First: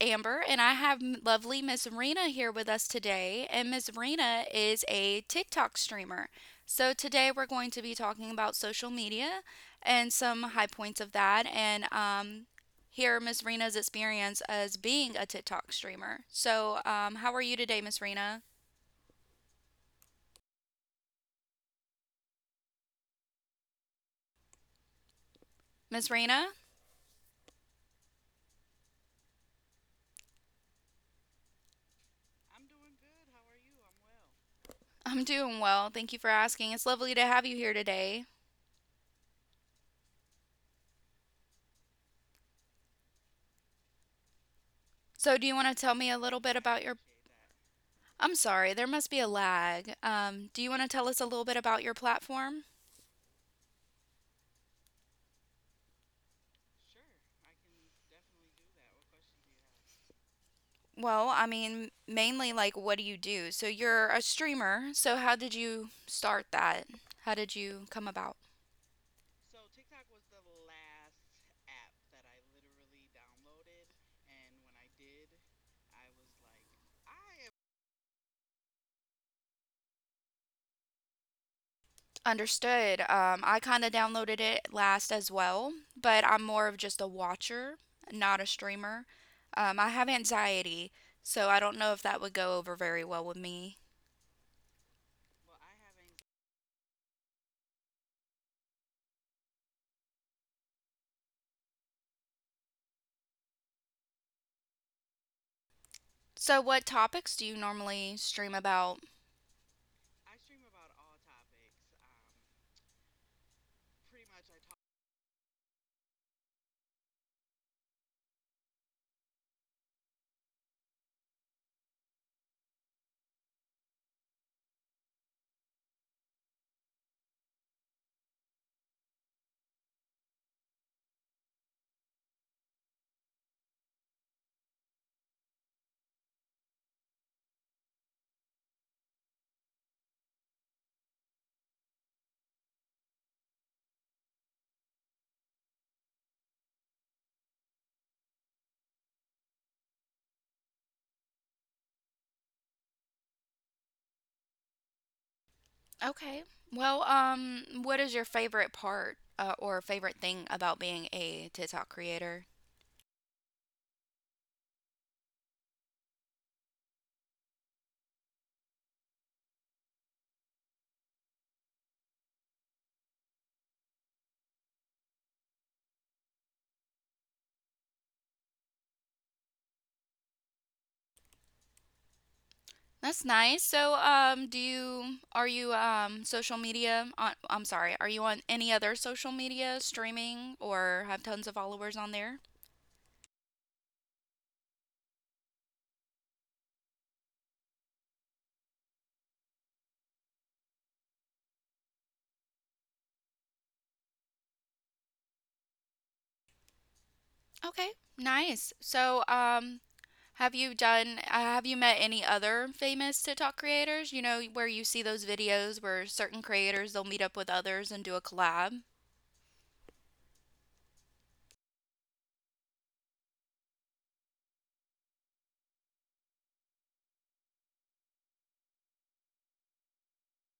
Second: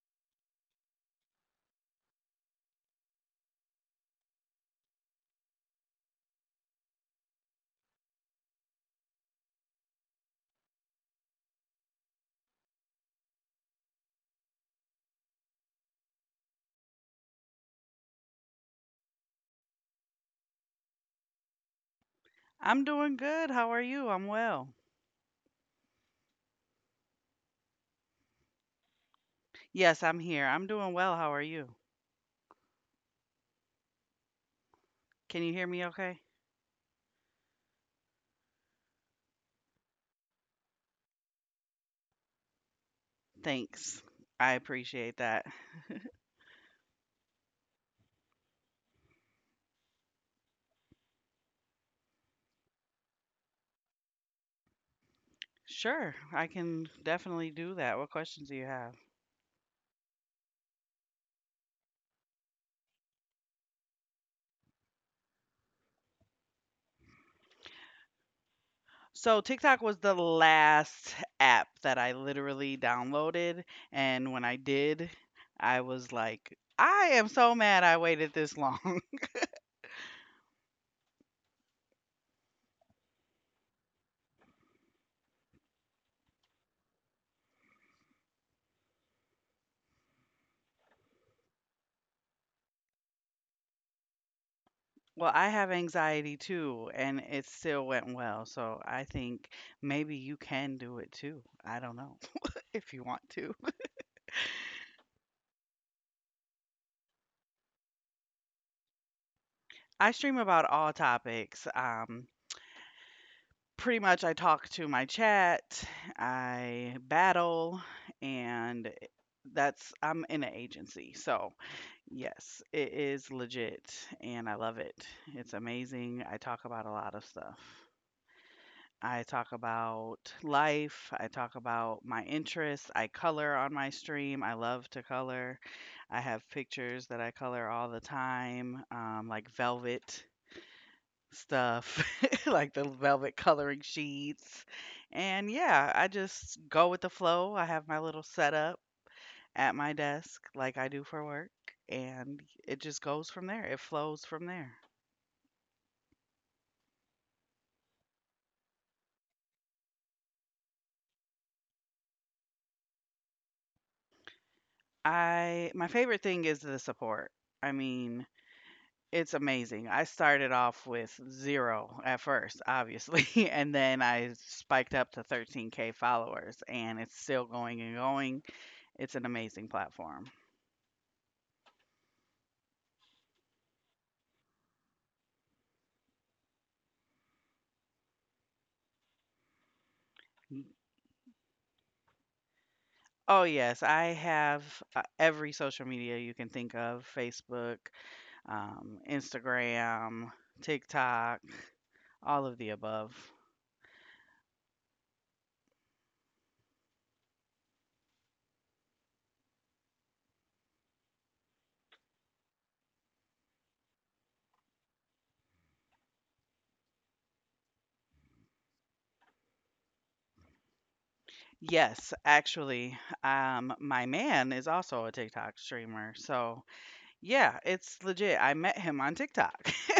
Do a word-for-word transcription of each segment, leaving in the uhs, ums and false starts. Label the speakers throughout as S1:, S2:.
S1: Amber, and I have m- lovely Miss Rena here with us today. And Miss Rena is a TikTok streamer. So today we're going to be talking about social media and some high points of that, and um, hear Miss Rena's experience as being a TikTok streamer. So, um, how are you today, Miss Rena?
S2: I'm doing good. How are you? I'm well.
S1: Miss Rena,
S2: Yes, I'm here. I'm doing well. How are you?
S1: I'm
S2: Can you
S1: doing
S2: hear me
S1: well. Thank you
S2: okay?
S1: for asking. It's lovely to have you here today.
S2: Thanks. I appreciate
S1: So,
S2: that.
S1: do you want to tell me a little bit about your— I'm sorry, there must be a lag. Um, do you want to tell us a little bit about your platform?
S2: Sure, I can definitely do that. What questions do you have?
S1: Well, I mean, mainly like what do you do? So you're a streamer, so how did you start that? How did you come about?
S2: So, TikTok was the last app that I literally downloaded. And when I did, I was like, I am so mad I waited this long.
S1: Understood. Um, I kind of downloaded it last as well, but I'm more of just a watcher, not a streamer. Um, I have anxiety, so I don't know if that would go over very well with me.
S2: Well, I have anxiety too, and it still went well, so I think maybe you can do it too. I don't know if you want to.
S1: So, what topics do you normally stream about?
S2: I stream about all topics. Um, pretty much, I talk to my chat, I battle, and that's I'm in an agency. So, yes, it is legit, and I love it. It's amazing. I talk about a lot of stuff. I talk about life. I talk about my interests. I color on my stream. I love to color. I have pictures that I color all the time, um, like velvet stuff, like the velvet coloring sheets. And yeah, I just go with the flow. I have my little setup at my desk, like I do for work, and it just goes from there. It flows from there.
S1: Okay. Well, um, what is your favorite part uh, or favorite thing about being a TikTok creator?
S2: I My favorite thing is the support. I mean, it's amazing. I started off with zero at first, obviously, and then I spiked up to thirteen K followers, and it's still going and going. It's an amazing platform.
S1: That's nice. So, um, do you are you um social media on, I'm sorry, are you on any other social media streaming
S2: Mm.
S1: or have tons of followers on there?
S2: Oh, yes, I have uh, every social media you can think of: Facebook, um, Instagram, TikTok, all of the above.
S1: Okay. Nice. So, um, have you done uh, have you met any other famous TikTok creators? You know, where you see those videos where certain creators they'll meet up with others and do a collab.
S2: Yes, actually, um, my man is also a TikTok streamer. So, yeah, it's legit. I met him on TikTok.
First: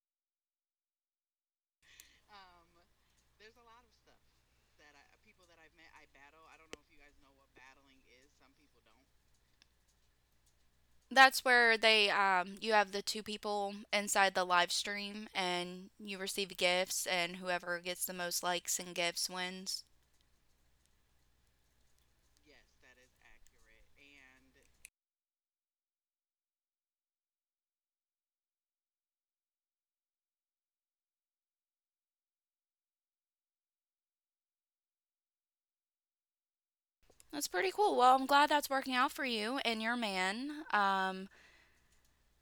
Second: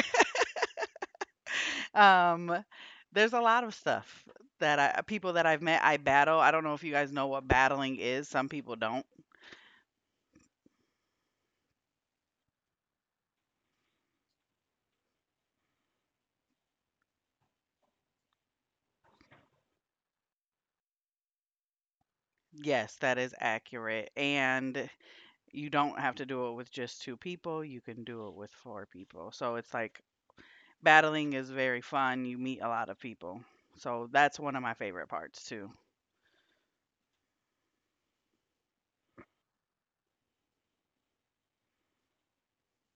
S2: Um, there's a lot of stuff that I uh, people that I've met, I battle. I don't know if you guys know what battling is. Some people don't.
S1: That's where they um you have the two people inside the live stream and you receive gifts and whoever gets the most likes and gifts wins.
S2: Yes, that is accurate. And you don't have to do it with just two people. You can do it with four people. So it's like battling is very fun. You meet a lot of people. So that's one of my favorite parts too.
S1: That's pretty cool. Well, I'm glad that's working out for you and your man. Um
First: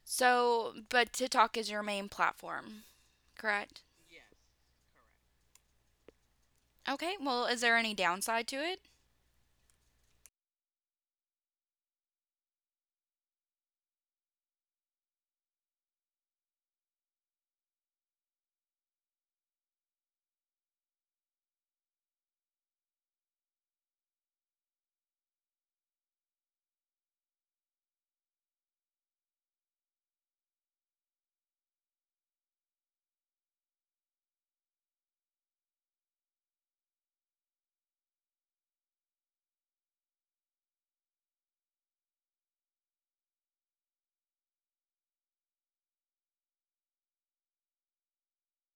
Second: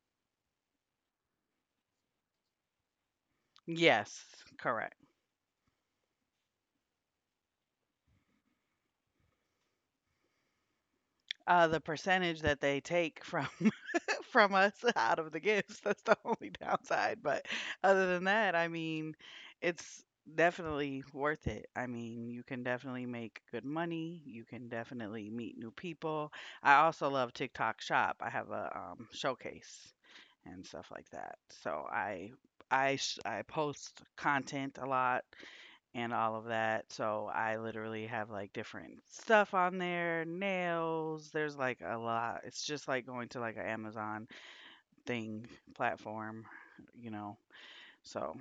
S1: So but TikTok is your main platform, correct?
S2: Yes, correct.
S1: Okay. Well, is there any downside to it?
S2: Uh, the percentage that they take from from us out of the gifts. That's the only downside. But other than that, I mean, it's definitely worth it. I mean, you can definitely make good money. You can definitely meet new people. I also love TikTok Shop. I have a um, showcase and stuff like that. So I. I, sh- I post content a lot and all of that. So I literally have like different stuff on there, nails. There's like a lot. It's just like going to like an Amazon thing platform, you know. So,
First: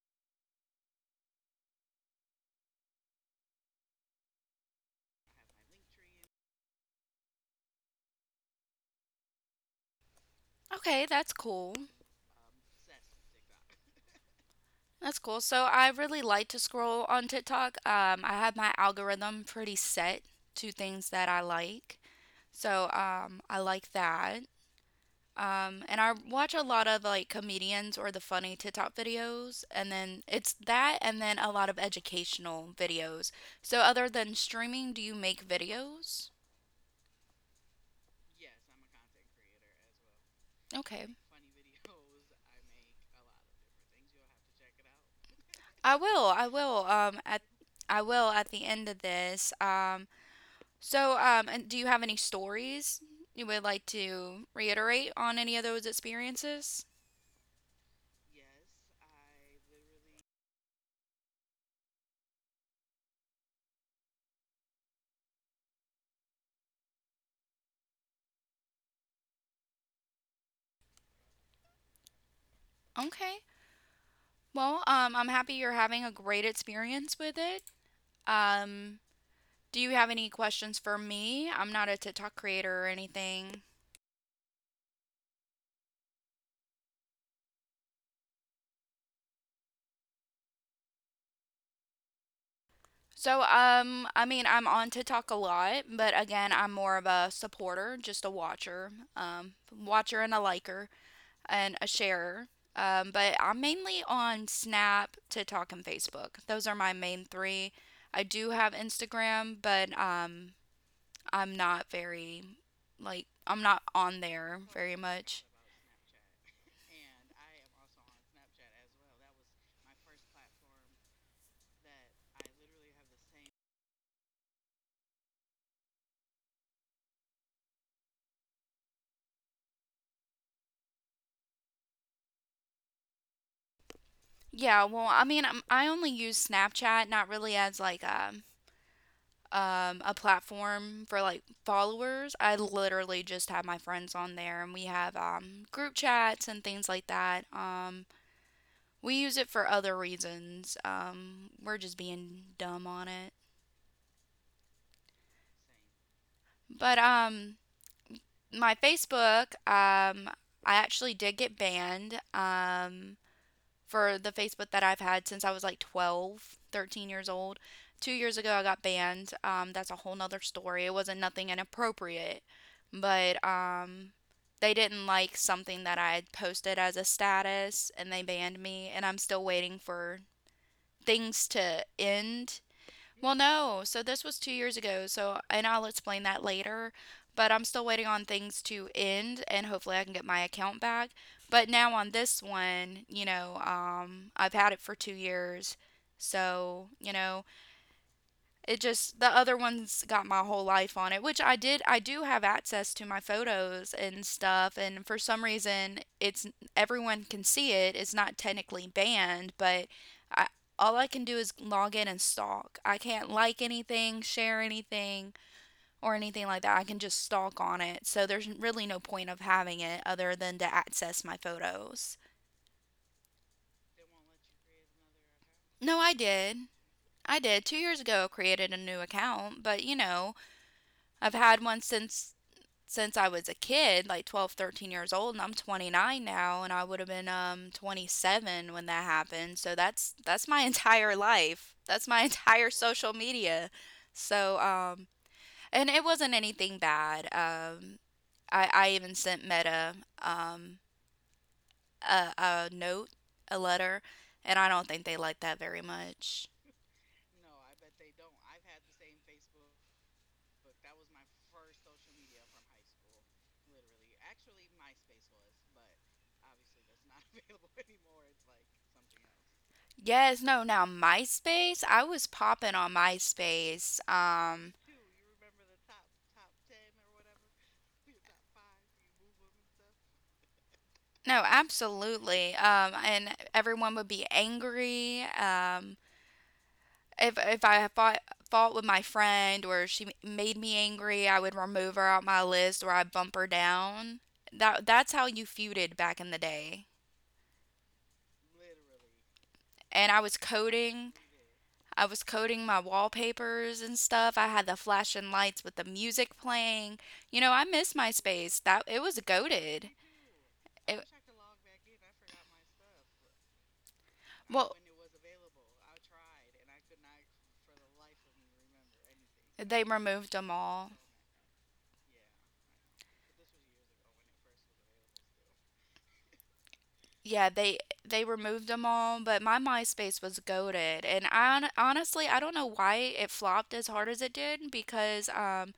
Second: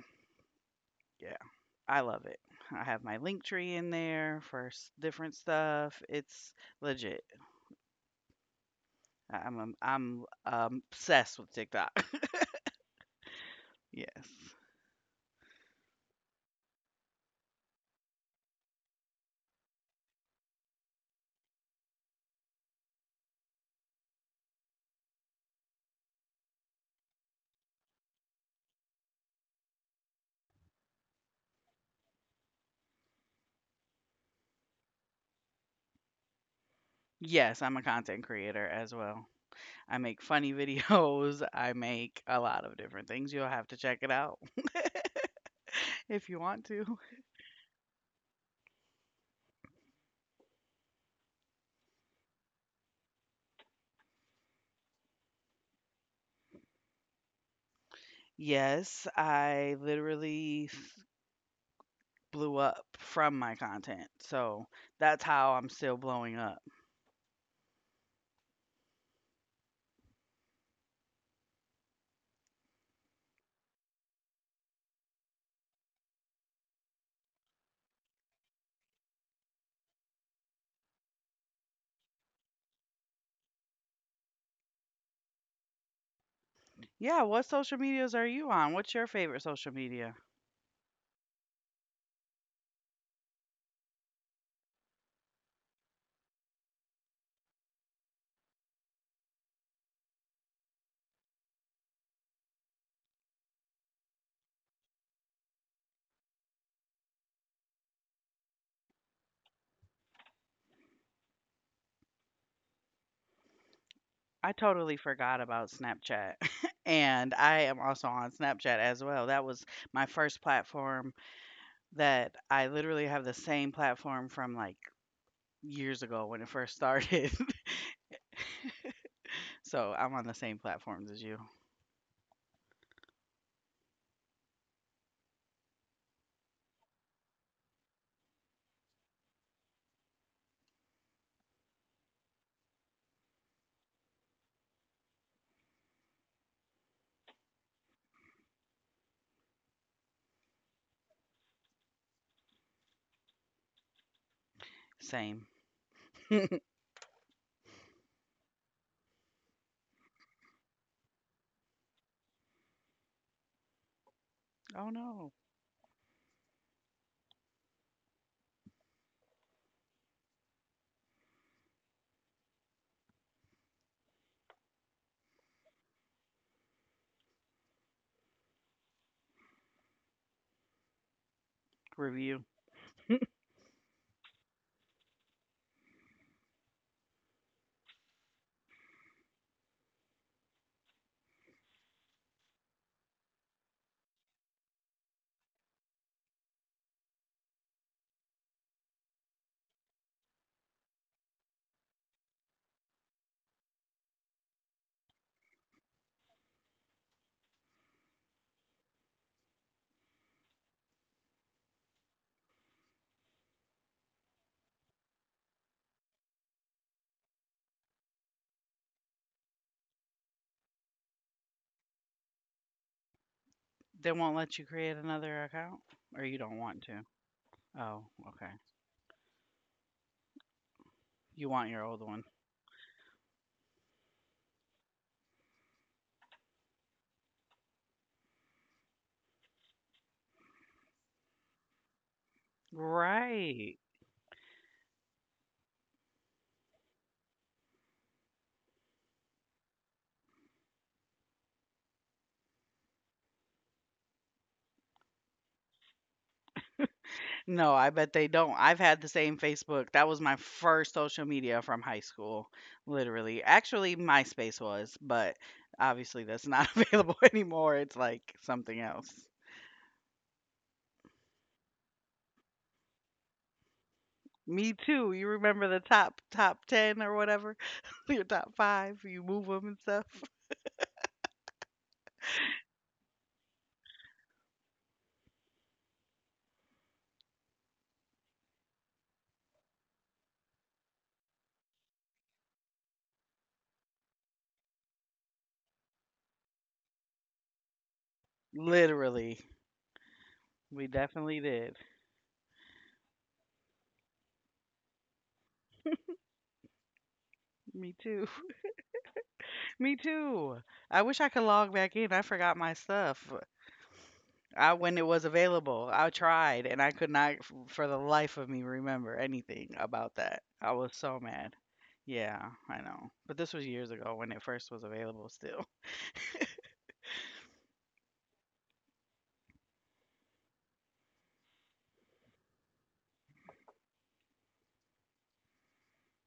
S2: yeah. I love it. I have my link tree in there for s- different stuff. It's legit. I'm I'm, I'm um,
S1: Okay, that's
S2: obsessed
S1: cool.
S2: with TikTok. yes.
S1: That's cool. So I really like to scroll on TikTok. Um, I have my algorithm pretty set to things that I like. So um, I like that. Um, and I watch a lot of like comedians or the funny TikTok videos. And then it's that and then a lot of educational videos. So other than streaming, do you make videos?
S2: Yes, I'm a content creator as well. I make
S1: Okay.
S2: funny videos. I make a lot of different things. You'll have to check it out
S1: will I will. I
S2: if you
S1: will.
S2: want
S1: Um,
S2: to.
S1: at I will at the end of this. Um, so um, and do you have any stories you would like to reiterate on any of those experiences?
S2: Yes, I literally s- blew up from my content. So that's how I'm still blowing up.
S1: Okay. Well, um, I'm happy you're having a great experience with it. Um, do you have any questions for me? I'm not a TikTok creator or anything.
S2: Yeah, what social medias are you on? What's your favorite social media?
S1: So, um, I mean, I'm on TikTok a lot, but again, I'm more of a supporter, just a watcher, um, watcher and a liker and a sharer. Um, but I'm mainly on Snap, TikTok, and Facebook. Those are my main three. I do have Instagram, but um, I'm not very, like, I'm not
S2: I
S1: on
S2: totally
S1: there
S2: forgot
S1: very
S2: about
S1: much.
S2: Snapchat. and I am also on Snapchat as well. That was my first platform that I literally have the same platform from like years ago when it first started. so I'm on the same platforms as you.
S1: Yeah, well, I mean, i I only use Snapchat, not really as like a um, a platform for like followers. I literally just have my friends on there and we have um, group chats and things like that. Um, we use it for other reasons. Um, we're just being dumb on it.
S2: Same.
S1: But um, my Facebook, um, I actually did get banned. Um, for the
S2: Oh
S1: Facebook that
S2: no.
S1: I've had since I was like twelve, thirteen years old. Two years ago, I got banned. Um, that's a whole nother story. It wasn't nothing inappropriate, but um, they didn't like something that I had posted as a status and they banned me. And I'm still waiting for things to
S2: Review.
S1: end. Well, no. So this was two years ago. So, and I'll explain that later. But I'm still waiting on things to end, and hopefully I can get my account back. But now on this one, you know, um, I've had it for two years. So, you know, it just the other one's got my whole life on it, which I did I do have access to my photos and stuff, and for some reason it's everyone can see it. It's not technically banned, but I all I can do is log in and stalk. I can't like anything, share anything or anything like that. I can just stalk on it. So there's really no point of having it other than to access my photos.
S2: They won't let you create another account? Or you
S1: No,
S2: don't
S1: I
S2: want to?
S1: did. I
S2: Oh,
S1: did. Two years
S2: okay.
S1: ago, I created a new account, but you know,
S2: You want
S1: I've
S2: your old
S1: had
S2: one.
S1: one since since I was a kid, like twelve, thirteen years old, and I'm twenty-nine now, and I would have been um twenty-seven when that happened. So that's that's my entire life. That's my entire social
S2: Right.
S1: media. So um and it wasn't anything bad. Um I I even sent Meta um a, a note, a letter, and I don't think they liked that very much.
S2: No, I bet they don't. I've had the same Facebook. That was my first social media from high school, literally. Actually, MySpace was, but obviously that's not available anymore. It's like something else.
S1: Yes, no, now MySpace, I was popping on MySpace.
S2: Me
S1: Um
S2: too. You remember the top top ten or whatever? Your top five, you move them and stuff.
S1: No, absolutely. Um, and everyone would be angry. Um, if if I fought fought with my friend or she made me angry, I would remove her out my list or I'd bump her down. That that's how you feuded back in the day.
S2: Literally.
S1: And I was
S2: We definitely
S1: coding.
S2: did.
S1: I was coding my wallpapers and stuff. I had the flashing lights with the music playing. You
S2: Me
S1: know, I
S2: too.
S1: miss MySpace. That it was
S2: Me
S1: goaded.
S2: too. I wish I could
S1: It,
S2: log back in. I forgot my stuff. I when it
S1: well,
S2: was available, I tried and I could not f- for the life of me remember anything about
S1: they
S2: that. I
S1: removed
S2: was
S1: them
S2: so
S1: all.
S2: mad. Yeah, I know. But this was years ago when it first was available still.
S1: Yeah, they they removed them all, but my MySpace was goaded, and I hon- honestly I don't know why it flopped as hard as it did, because um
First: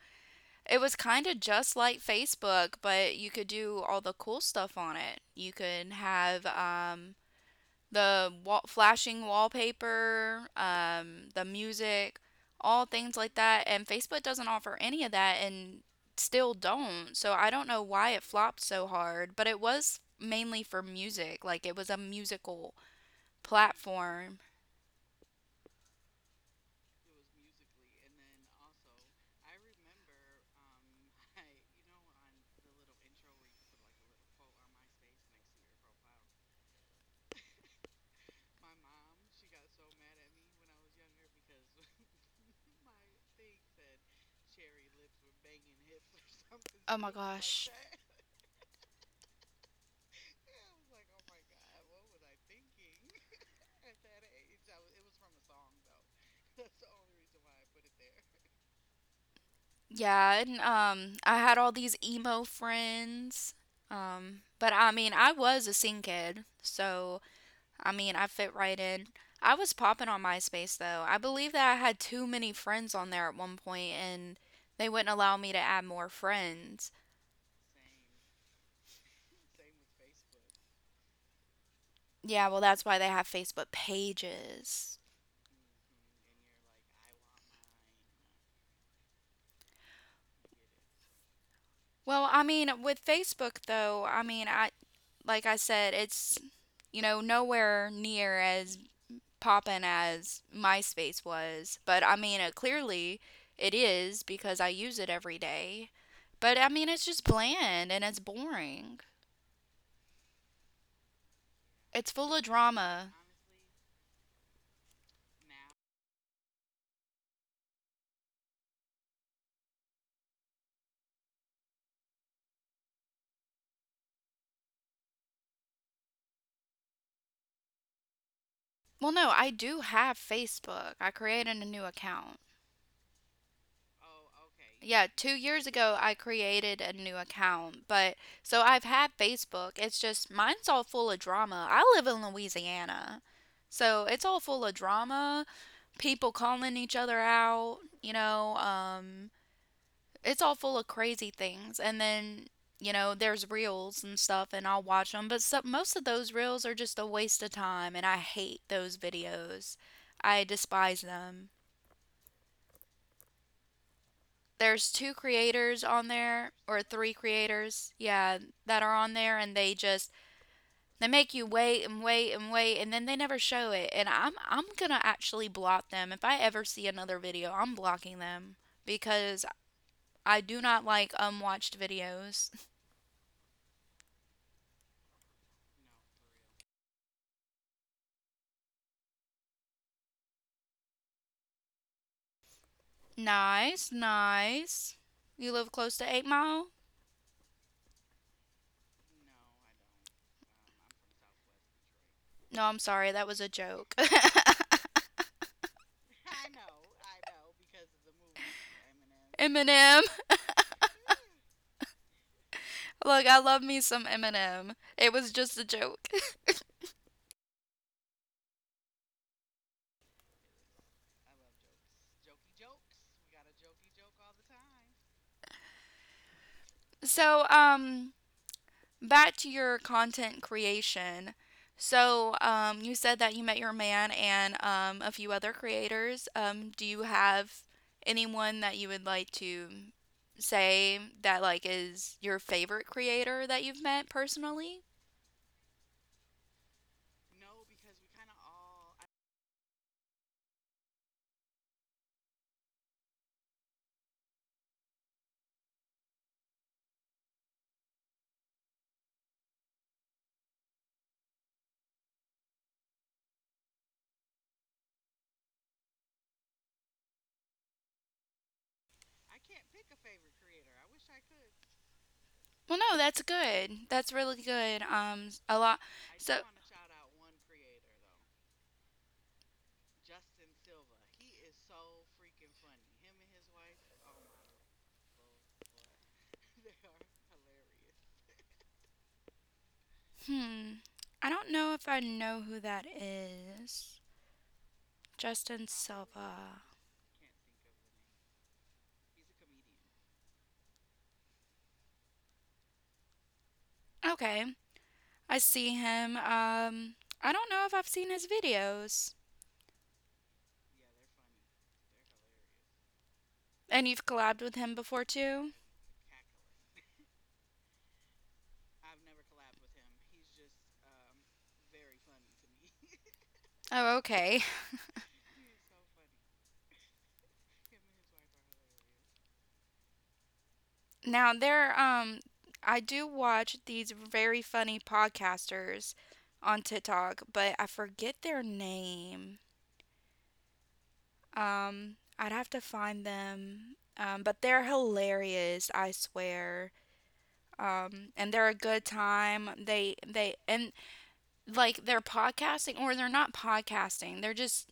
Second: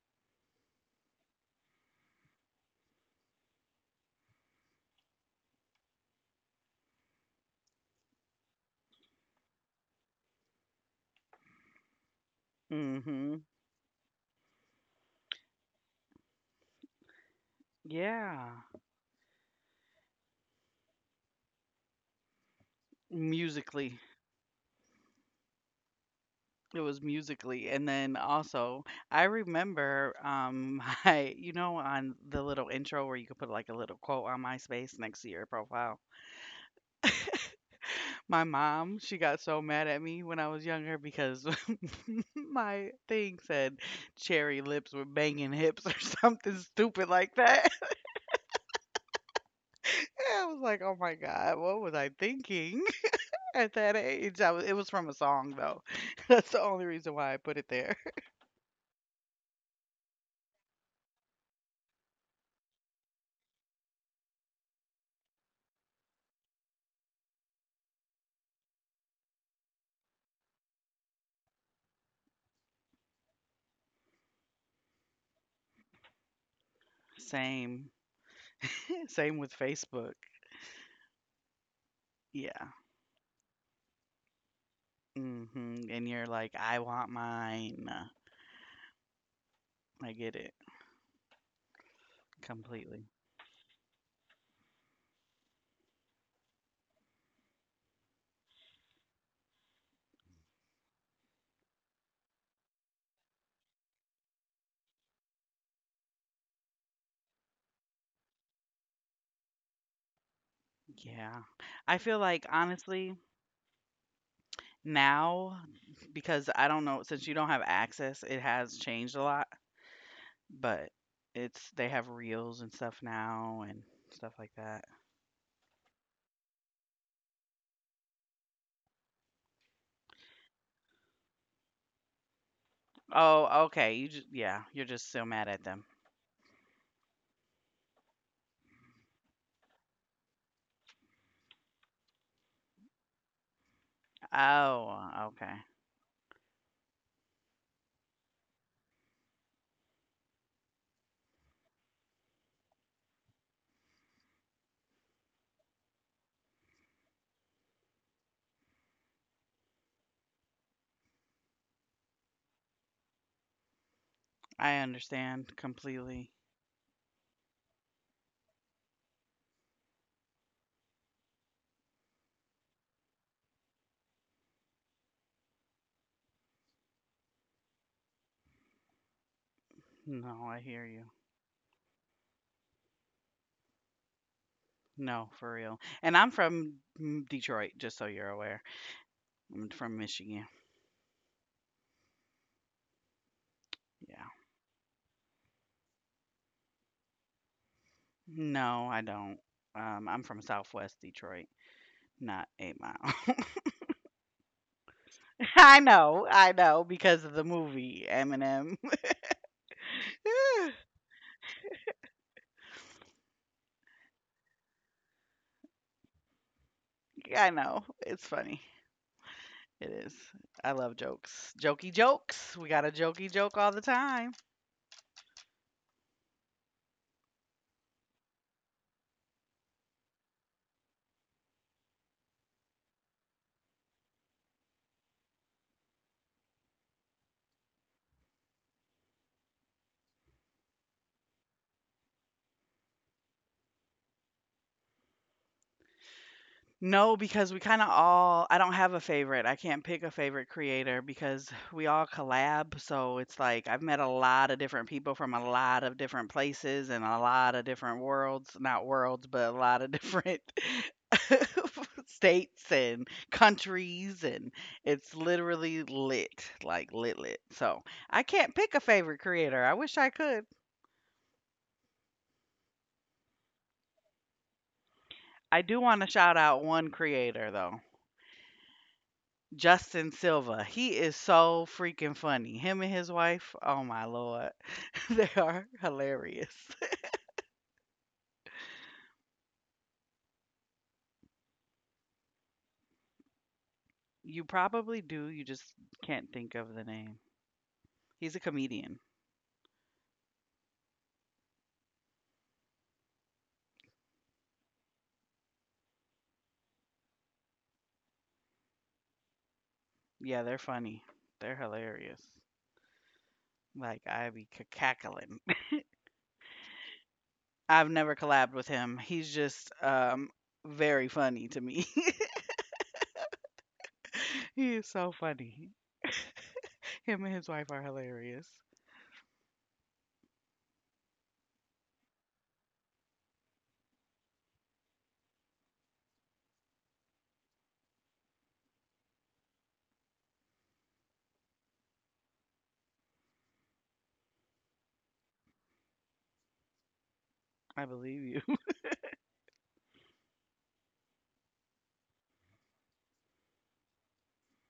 S1: it was kind of just like Facebook, but you could do all the cool stuff on it. You could have um the wall, flashing wallpaper, um, the music, all things like
S2: Mhm.
S1: that. And Facebook doesn't offer any of that and still don't. So I don't know why it
S2: Yeah.
S1: flopped so hard, but it was mainly for music. Like it was a musical
S2: Musically.
S1: platform.
S2: It was musically. And then also, I remember um my you know on the little intro where you could put like a little quote on MySpace next to your profile. My mom, she got so mad at me when I was younger because my thing said cherry lips with banging hips or something
S1: Oh
S2: stupid
S1: my
S2: like that.
S1: gosh.
S2: I was like, oh my God, what was I thinking at that age? I was, it was from a song, though. That's the only reason why I put it there.
S1: Yeah, and um I had all these emo friends. Um but I mean, I was a scene kid, so I mean, I fit right in. I was popping on MySpace though. I believe that I had too many friends on there at one point and they wouldn't allow me to add more friends.
S2: Same. Same with Facebook.
S1: Yeah, well,
S2: Yeah.
S1: that's why they have Facebook pages.
S2: Hmm. And you're like, I want mine. I get it
S1: Well, I mean, with
S2: completely.
S1: Facebook though, I mean, I like I said, it's, you know, nowhere near as poppin' as MySpace was, but I mean, uh, clearly it is because I use it every day. But I mean, it's just bland and it's boring.
S2: Yeah.
S1: It's
S2: I
S1: full
S2: feel
S1: of
S2: like,
S1: drama.
S2: honestly, now, because I don't know, since you don't have access, it has changed a lot, but it's they have reels and stuff now and stuff like that.
S1: Well, no, I do have Facebook. I created a new account.
S2: Oh, okay. You just, yeah,
S1: Yeah,
S2: you're
S1: two
S2: just so
S1: years
S2: mad
S1: ago
S2: at
S1: I
S2: them.
S1: created a new account, but so I've had Facebook. It's just mine's all full of drama. I live in Louisiana, so it's all full of drama,
S2: Oh, okay.
S1: people calling each other out, you know, um, it's all full of crazy things. And then you know there's reels and stuff and I'll watch them, but so most of those reels are just a waste of time, and I hate those videos. I despise them. There's two
S2: I
S1: creators
S2: understand
S1: on there,
S2: completely.
S1: or three creators, yeah, that are on there, and they just they make you wait and wait and wait, and then they never show it. And i'm i'm gonna actually block them. If I ever see another video, I'm blocking them, because I do not
S2: No, I
S1: like
S2: hear you.
S1: unwatched videos.
S2: No, for real. And I'm from mm, Detroit, just so you're aware. I'm from Michigan.
S1: Nice,
S2: Yeah.
S1: nice. You live close to eight Mile?
S2: No, I don't. Um, I'm from Southwest Detroit,
S1: No, I'm
S2: not Eight
S1: sorry, that was
S2: Mile.
S1: a joke. I
S2: I know,
S1: know,
S2: I know, because of the movie Eminem.
S1: I know. Move Eminem. Eminem. Look, I love me some Eminem. It was just a joke.
S2: I know, it's funny. It is. I love jokes. Jokey jokes. We got a jokey joke all the time.
S1: So, um, back to your content creation. So, um, you said that you met your man and um, a few other creators. Um, do you have anyone that you would like to say that like is your favorite creator that you've met personally?
S2: No, because we kinda all I don't have a favorite, I can't pick a favorite creator because we all collab, so it's like I've met a lot of different people from a lot of different places and a lot of different worlds, not worlds, but a lot of different states and countries, and it's literally lit, like lit lit. So, I can't pick a favorite creator, I wish I could.
S1: Well, no, that's good. That's really good. Um, a lot.
S2: I do
S1: So,
S2: wanna shout out one creator though. Justin Silva. He is so freaking funny. Him and his wife, oh my lord. They are hilarious.
S1: hmm, I don't know if I know who that is.
S2: You probably do, you
S1: Justin
S2: just can't think
S1: Silva.
S2: of the name. He's a comedian.
S1: Okay, I see him. Um, I don't know if I've seen his videos.
S2: Yeah, they're funny. They're hilarious.
S1: And you've
S2: Like I
S1: collabed
S2: be
S1: with
S2: c-
S1: him before
S2: cackling.
S1: too?
S2: I've never collabed with him. He's just um very funny to me.
S1: Oh, okay.
S2: he is so funny. Him and his wife are hilarious.
S1: Now there, um, I do watch these very funny podcasters on TikTok, but I forget their name. Um, I'd have to find them. Um, but they're hilarious, I swear.
S2: I
S1: Um,
S2: believe
S1: and they're a
S2: you.
S1: good time. They they and like they're podcasting or they're not podcasting. They're just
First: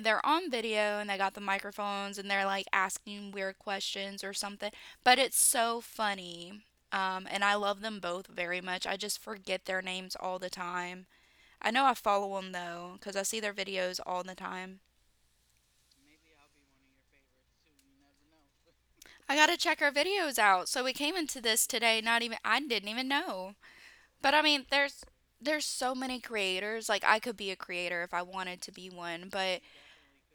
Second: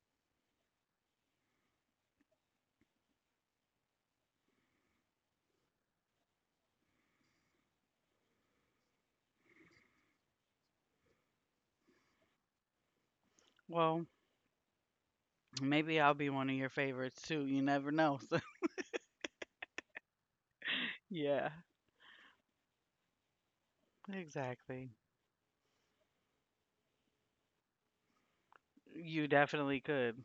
S1: they're on video and they got the microphones and they're like asking weird questions or something. But it's so funny. Um, and I love them both very much. I just forget their names all the time. I know I follow them though, because I see their videos
S2: Well,
S1: all the time.
S2: maybe I'll be one of your favorites too. You never know. So,
S1: I gotta check our videos out. So we came into
S2: yeah.
S1: this today, not even I didn't even know. But I mean,
S2: Exactly.
S1: there's there's so many creators. Like I could be a creator if I wanted to be one,
S2: You
S1: but
S2: definitely could.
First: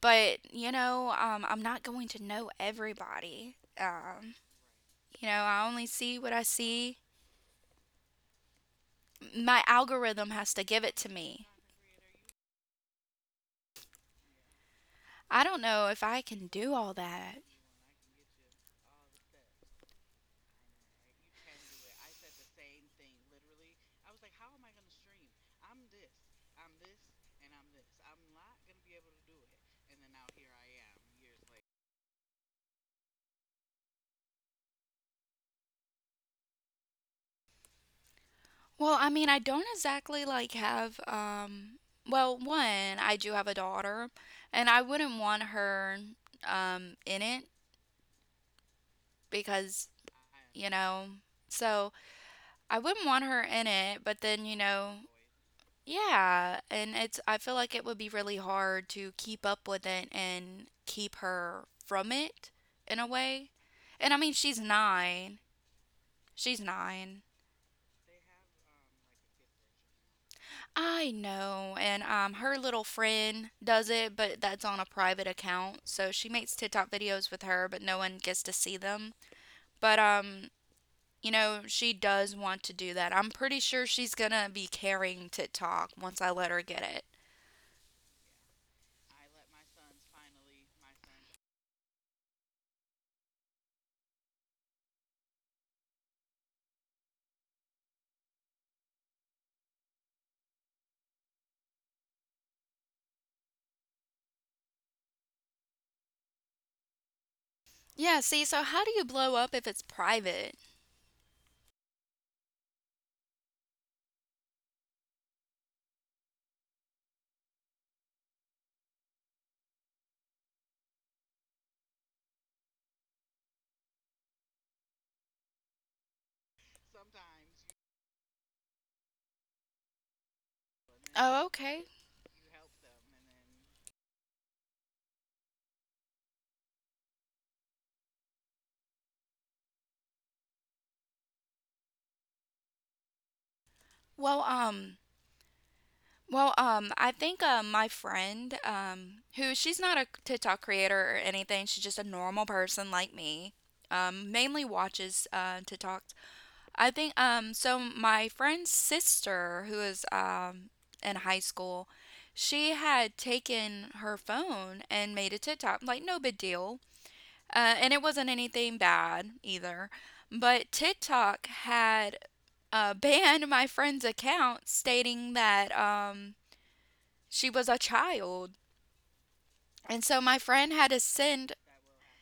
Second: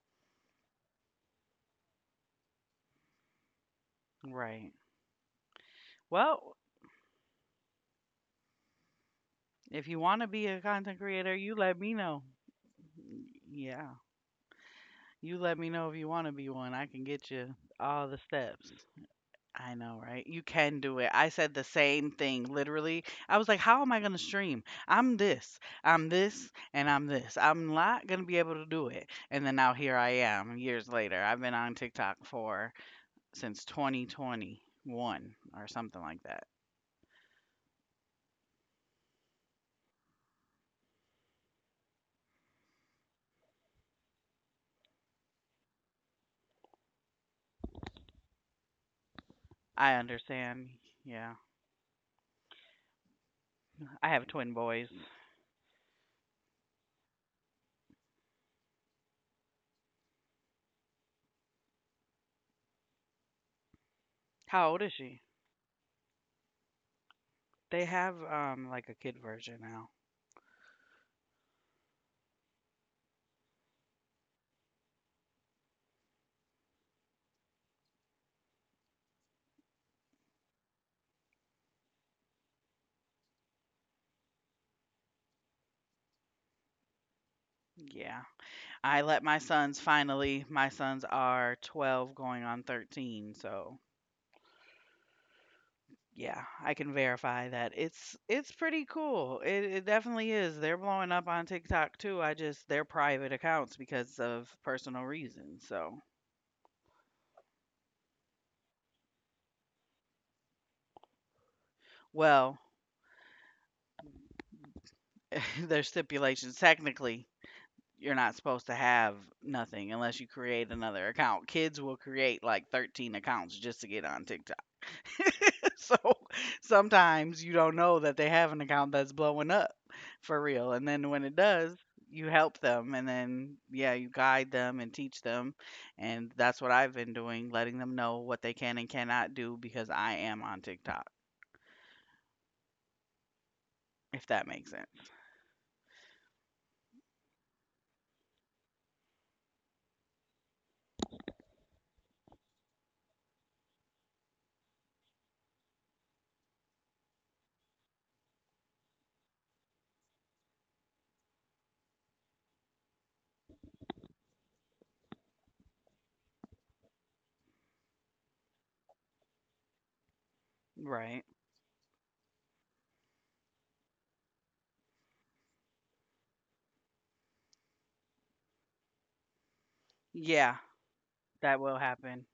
S1: but you know, um, I'm not going to know everybody. Um,
S2: Right.
S1: you know, I only see what I
S2: Well,
S1: see. My
S2: if you want
S1: algorithm
S2: to
S1: has
S2: be
S1: to
S2: a
S1: give it
S2: content
S1: to
S2: creator,
S1: me.
S2: you let me know. Yeah.
S1: I
S2: You
S1: don't
S2: let me
S1: know
S2: know
S1: if
S2: if you
S1: I
S2: want to
S1: can
S2: be
S1: do
S2: one.
S1: all
S2: I can
S1: that.
S2: get you all the steps. I know, right? You can do it. I said the same thing, literally. I was like, how am I going to stream? I'm this, I'm this, and I'm this. I'm not going to be able to do it. And then now here I am years later. I've been on TikTok for since twenty twenty-one or something like that.
S1: Well, I mean, I don't exactly like have um well, one, I do have a daughter and I wouldn't want her um in it because,
S2: I
S1: you
S2: understand.
S1: know,
S2: Yeah.
S1: so I wouldn't want her in it,
S2: I
S1: but
S2: have
S1: then, you
S2: twin
S1: know,
S2: boys.
S1: yeah, and it's I feel like it would be really hard to keep up with it and keep her from it in a way. And I mean, she's
S2: How old is she?
S1: nine. She's nine.
S2: They have um like a kid version now.
S1: I know, and um, her little friend does it, but that's on a private account. So she makes TikTok videos with her, but no one gets to see them. But um, you know, she does want to do that. I'm pretty sure she's gonna be carrying TikTok once I let her get it.
S2: Yeah. I let my sons finally my sons are twelve going on thirteen, so yeah, I can verify that. It's it's pretty cool. It it definitely is. They're blowing up on TikTok too. I just they're private accounts because of personal reasons. So,
S1: Yeah, see, so how do you blow up if it's private?
S2: well, their stipulations technically you're not supposed to have nothing unless you create another account. Kids will create like thirteen accounts just to get on TikTok. so sometimes you don't know that they have an account that's blowing up for real. And then when it
S1: Oh,
S2: does,
S1: okay.
S2: you help them and then, yeah, you guide them and teach them. And that's what I've been doing, letting them know what they can and cannot do because I am on TikTok, if that
S1: Well,
S2: makes sense.
S1: um, Well, um, I think um, my friend, um, who she's not a TikTok creator or anything, she's just a normal person like me. Um, mainly watches uh, TikToks. I think um, so. My friend's sister, who is um, in high school, she had taken her phone and made a TikTok. Like no big deal, uh, and it wasn't anything bad either. But
S2: Right.
S1: TikTok had uh, banned my friend's account, stating that. Um, she was a child. And so my
S2: Yeah,
S1: friend had to
S2: that
S1: send,
S2: will happen.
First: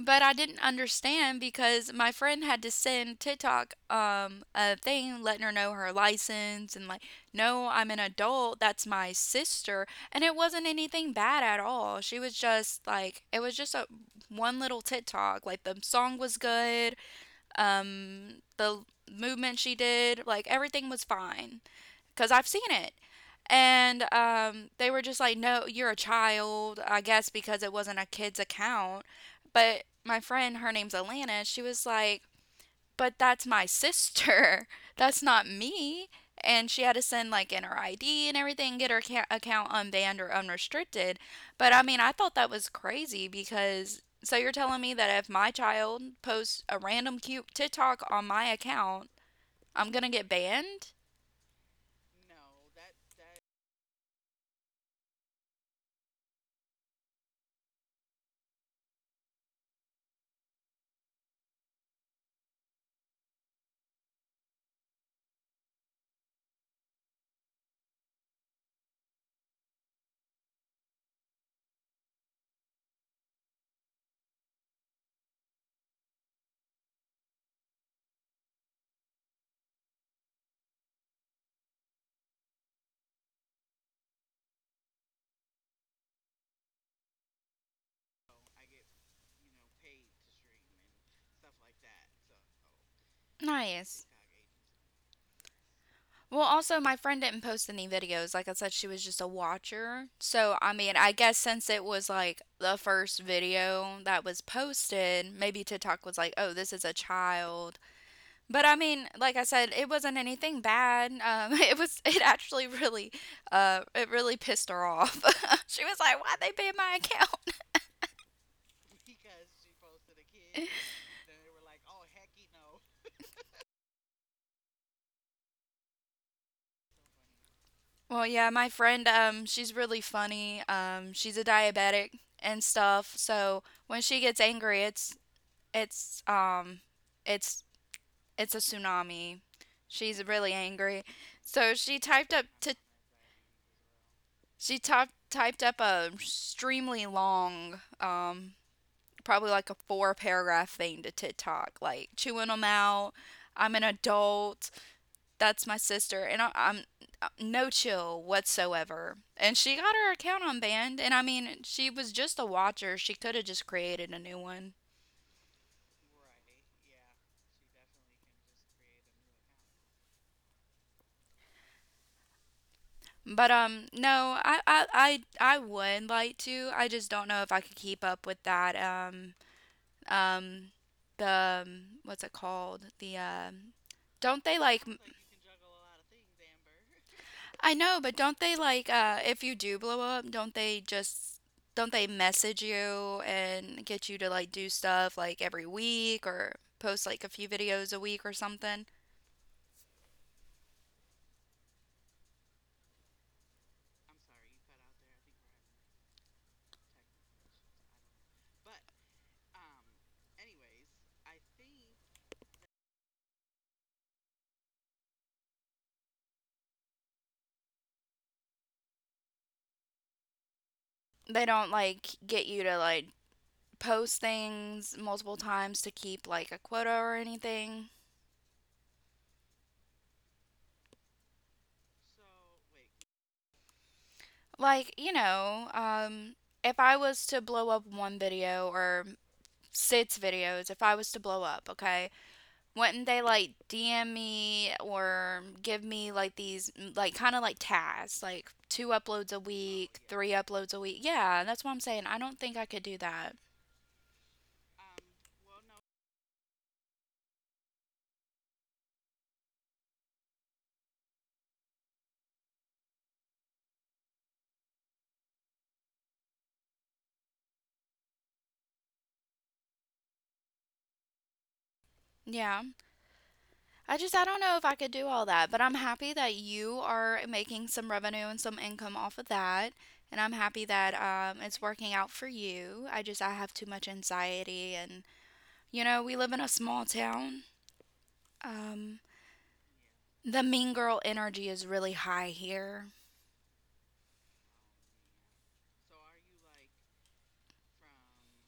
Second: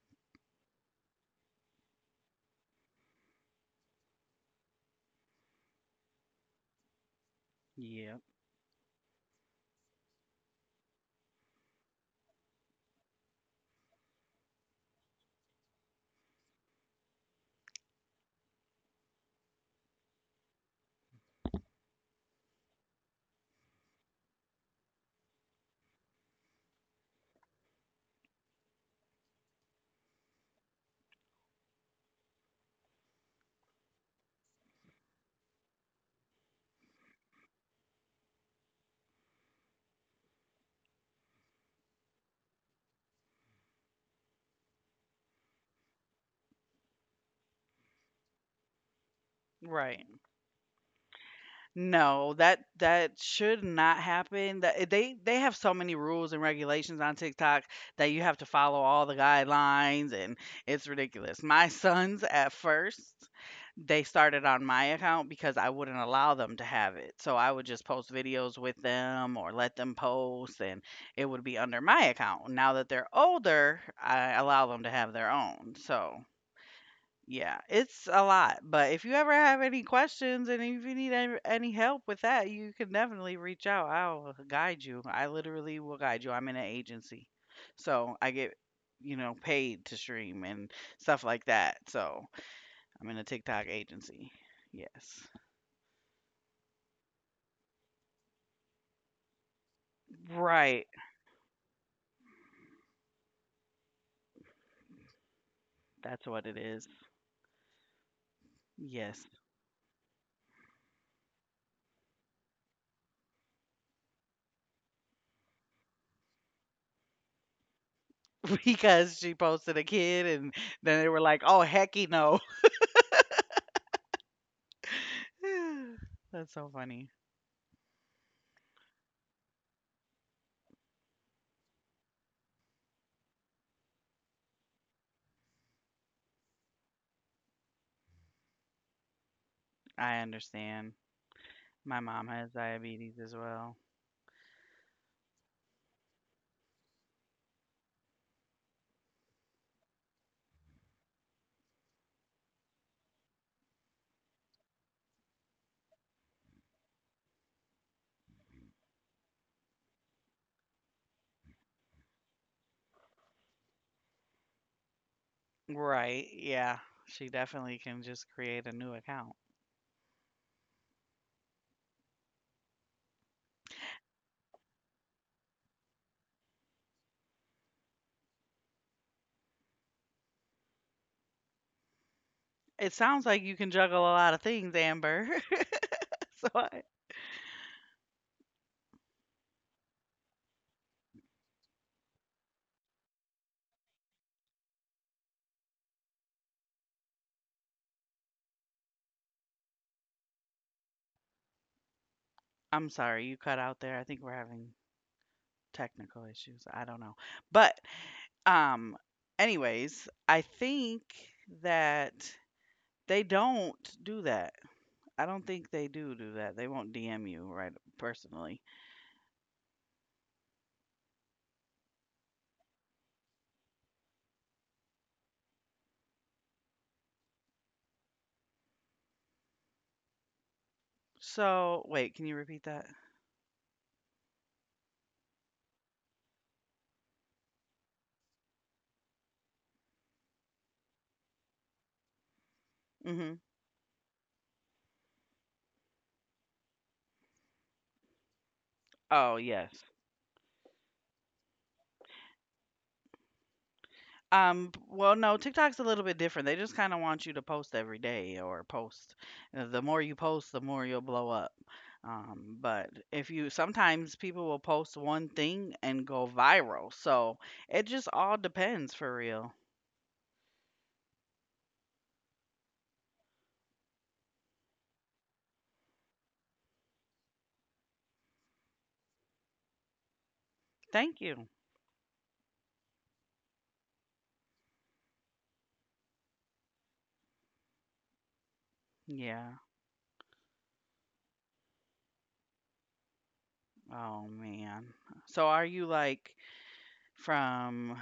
S1: but I didn't understand because my friend had to send TikTok um, a thing letting her know her license and like, no, I'm an
S2: Yeah.
S1: adult. That's my sister. And it wasn't anything bad at all. She was just like, it was just a one little TikTok. Like the song was good. Um, the movement she did, like everything was fine because I've seen it. And um, they were just like, no, you're a child, I guess, because it wasn't a kid's account. But my friend, her name's Alana, she was like, but that's my sister. That's not me. And she had to send like in her I D and everything, get her ca- account unbanned or unrestricted. But I mean, I thought that was crazy because so you're telling me that if my child posts a random cute TikTok on my account, I'm
S2: Right.
S1: gonna get banned?
S2: No, that that should not happen. That eh, they they have so many rules and regulations on TikTok that you have to follow all the guidelines, and it's ridiculous. My sons at first, they started on my account because I wouldn't allow them to have it. So I would just post videos with them or let them post and it would be under my account. Now that they're older, I allow them to have their own. So yeah, it's a lot, but if you ever have any questions and if you need any, any help with that, you can definitely reach out. I'll guide you. I literally will guide you. I'm in an agency. So I get, you know, paid to stream and stuff like that. So I'm in a TikTok
S1: Nice.
S2: agency. Yes.
S1: Well, also, my friend didn't post any videos. Like I said, she was just a watcher. So, I
S2: Right.
S1: mean, I guess since it was like the first video that was posted, maybe TikTok was
S2: That's
S1: like,
S2: what
S1: oh,
S2: it
S1: this is a
S2: is.
S1: child. But I mean,
S2: Yes.
S1: like I said, it wasn't anything bad. Um, it was, it actually really, uh, it really pissed her off. She was like, why'd they ban my account?
S2: Because she posted a kid and then they were like, oh, hecky no. That's so funny.
S1: Well, yeah, my friend, um, she's really funny. Um, she's a diabetic and stuff. So when she gets angry, it's it's um it's it's a tsunami. She's
S2: I
S1: really angry.
S2: understand.
S1: So she
S2: My
S1: typed
S2: mom
S1: up
S2: has
S1: to
S2: diabetes as well.
S1: she typed typed up a extremely long um probably like a four paragraph thing to TikTok like chewing them out. I'm an adult. That's my sister and I, I'm uh, no chill whatsoever. And she got her account unbanned and I mean she was just a watcher. She could have just created a new one.
S2: Right. Yeah. She definitely can just create a new account.
S1: But um no, I I I I would like to. I just don't know if I could keep up with that um um the um, what's it called? The
S2: It sounds
S1: um
S2: like you can
S1: don't
S2: juggle
S1: they
S2: a lot
S1: like
S2: of
S1: m-
S2: things, Amber. so I,
S1: I know, but don't they like uh if you do blow up, don't they just don't they message you and get you to like do stuff like every week or post like a few videos a week or something?
S2: I'm sorry you cut out there. I think we're having technical issues. I don't know. But um anyways, I think that they don't do that. I don't think they do do that. They won't D M you right personally.
S1: They don't like get you to like post things multiple times to keep like a quota or anything.
S2: So, wait, can you repeat that?
S1: Like, you know, um, if I was to blow up one video or six videos, if I was to blow up, okay, wouldn't they like
S2: Mhm.
S1: D M me or give me like these, like, kind of like tasks, like two uploads a
S2: Oh,
S1: week,
S2: yes.
S1: three uploads a week? Yeah, that's what I'm saying. I don't think I could do that.
S2: Um, well, no, TikTok's a little bit different. They just kind of want you to post every day or post. uh, The more you post, the more you'll blow up. Um, but if you sometimes people will post one thing and go viral. So it just all depends for real.
S1: Yeah. I just I don't know if I could do all that, but I'm happy that you are making some revenue and some income off of that, and I'm happy that um, it's
S2: Thank
S1: working
S2: you.
S1: out for you. I just I have too much anxiety, and you know we live in a small town. Um,
S2: Yeah.
S1: the mean girl energy is really high here.
S2: Oh man. So are you like from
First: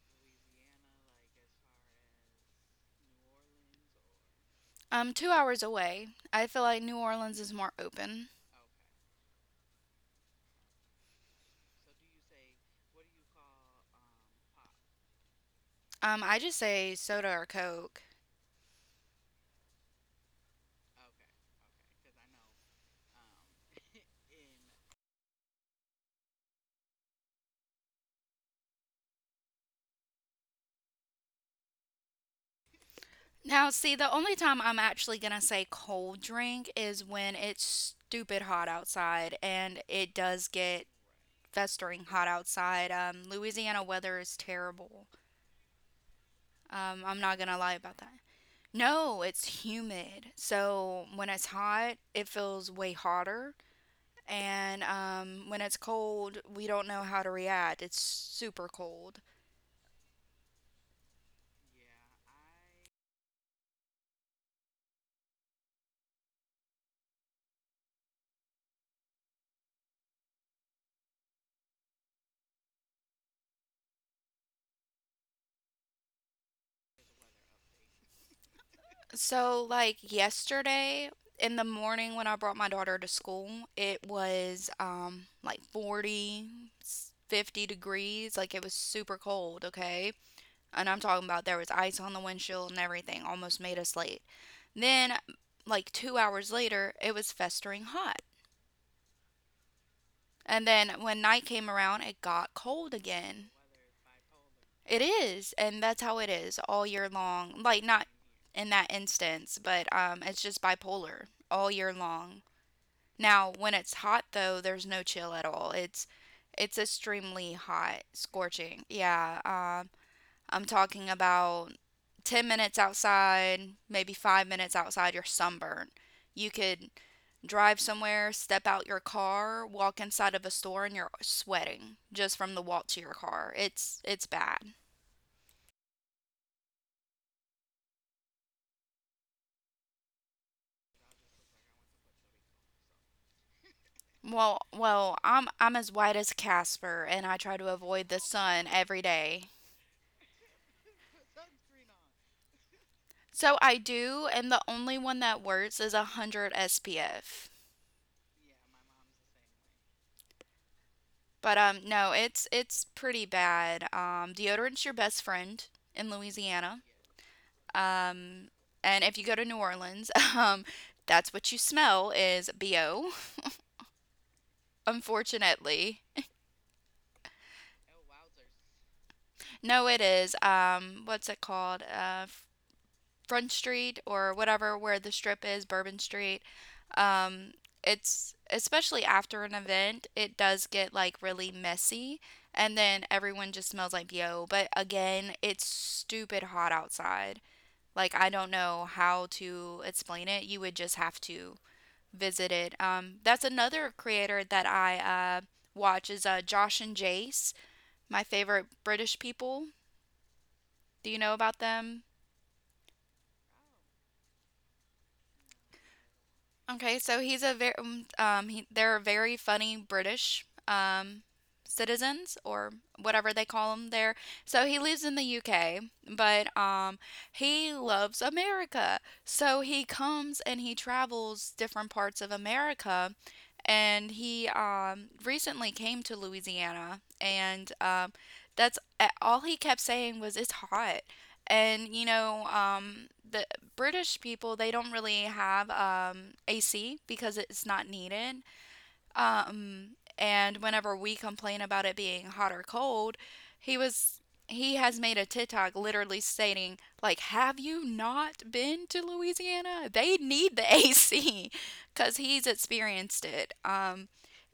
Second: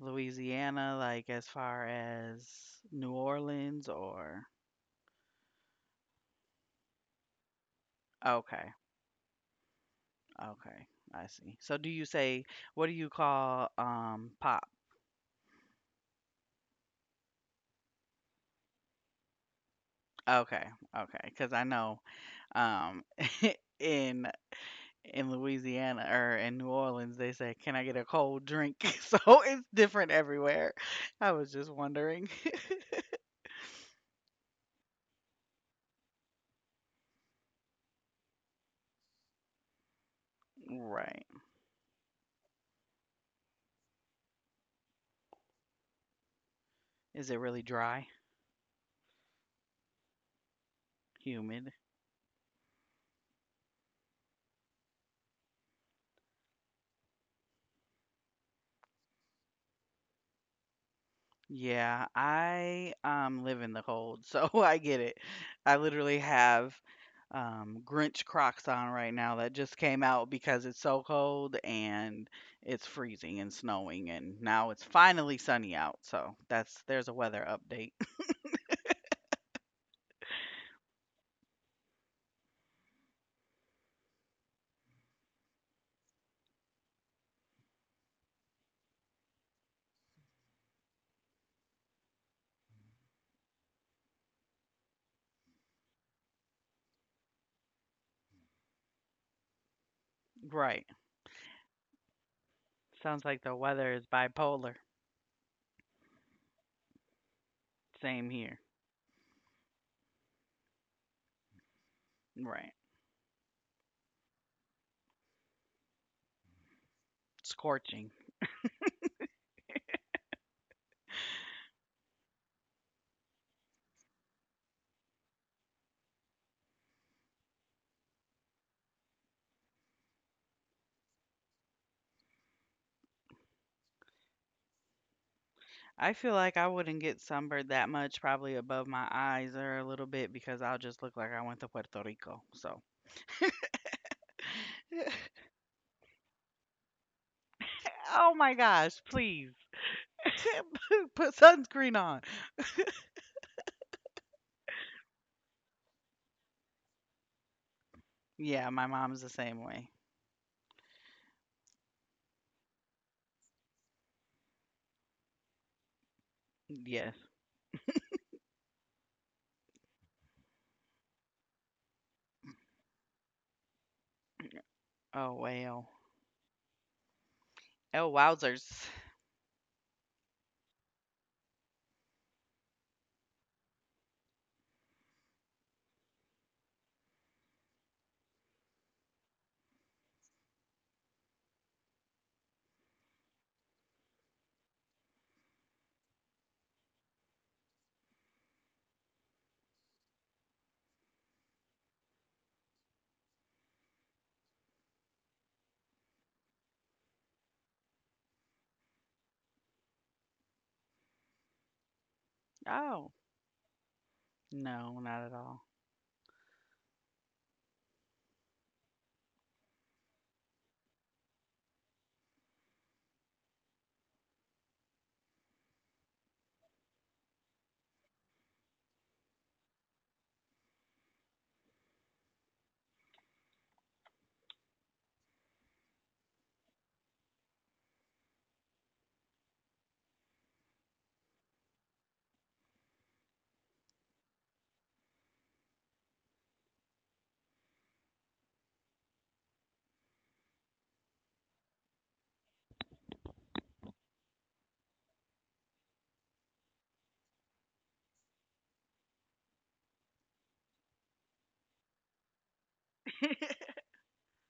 S2: Louisiana, like as far as New Orleans or
S1: Um, two hours away, I feel like New Orleans is more open.
S2: okay. Okay, I see. So do you say what do you call um pop?
S1: Um, I just say soda or Coke.
S2: Okay, okay, because I know um in in Louisiana or in New Orleans they say, "Can I get a cold drink?" So it's different everywhere. I was just wondering.
S1: Now, see, the only time I'm actually gonna say cold drink is when it's stupid hot outside, and it does get
S2: Right.
S1: festering hot outside. Um, Louisiana weather is terrible. Um,
S2: Is
S1: I'm
S2: it
S1: not
S2: really
S1: gonna lie
S2: dry?
S1: about that. No, it's humid. So when it's
S2: Humid?
S1: hot, it feels way hotter. And um, when it's cold, we don't know how to react. It's super cold.
S2: Yeah, I um live in the cold, so I get it. I literally have um Grinch Crocs on right now that just came out because it's so cold and it's freezing and snowing and now it's finally sunny out, so that's there's a weather update.
S1: So, like yesterday in the morning when I brought my daughter to school, it was um like forty, s- fifty degrees, like it was super cold, okay? And I'm talking about there was ice on the windshield and everything, almost made us late. Then like two hours later, it was festering hot.
S2: Right.
S1: And then when night came around, it got
S2: Sounds
S1: cold
S2: like the
S1: again.
S2: weather is bipolar.
S1: It is, and that's how it is all year long. Like
S2: Same
S1: not
S2: here.
S1: in that instance, but um, it's just bipolar all year
S2: Right.
S1: long. Now, when it's hot though, there's no chill at all. It's it's extremely
S2: Scorching.
S1: hot, scorching. Yeah, um, I'm talking about ten minutes outside, maybe five minutes outside, you're sunburned. You could drive somewhere, step out your car, walk inside of a store, and you're sweating just from the walk to your car. It's it's bad.
S2: I feel like I wouldn't get sunburned that much, probably above my eyes or a little bit because I'll just look like I went to Puerto Rico. So
S1: Well, well, I'm I'm as white as Casper, and I try to
S2: oh
S1: avoid
S2: my
S1: the
S2: gosh,
S1: sun every
S2: please.
S1: day.
S2: Put sunscreen on.
S1: So I do, and the only one that works is a hundred S P F.
S2: Yeah, my mom's the same way.
S1: But um, no, it's it's pretty bad. Um, deodorant's your best friend in Louisiana.
S2: Yes.
S1: Um, and if you go to New Orleans, um, that's what you smell is bo.
S2: Oh, well.
S1: Unfortunately,
S2: Oh, wowzers.
S1: no, it is. Um, what's it called? Uh, Front Street or whatever, where the strip is, Bourbon Street. Um, it's especially after an event, it does get like really messy, and then everyone just smells like bo. But again, it's stupid hot outside. Like I don't know how to explain it. You would just have to visited. Um, that's another creator that I uh, watch is uh, Josh and Jace, my favorite British people. Do you know about them?
S2: Oh, no, not at all.
S1: Okay, so he's a very um um, he, they're very funny British um citizens or whatever they call them there. So he lives in the U K, but um he loves America. So he comes and he travels different parts of America and he um recently came to Louisiana and um that's all he kept saying was it's hot. And you know, um, the British people they don't really have um, A C because it's not needed. Um, and whenever we complain about it being hot or cold, he was he has made a TikTok literally stating like, "Have you not been to Louisiana? They need the A C," because he's experienced it. Um,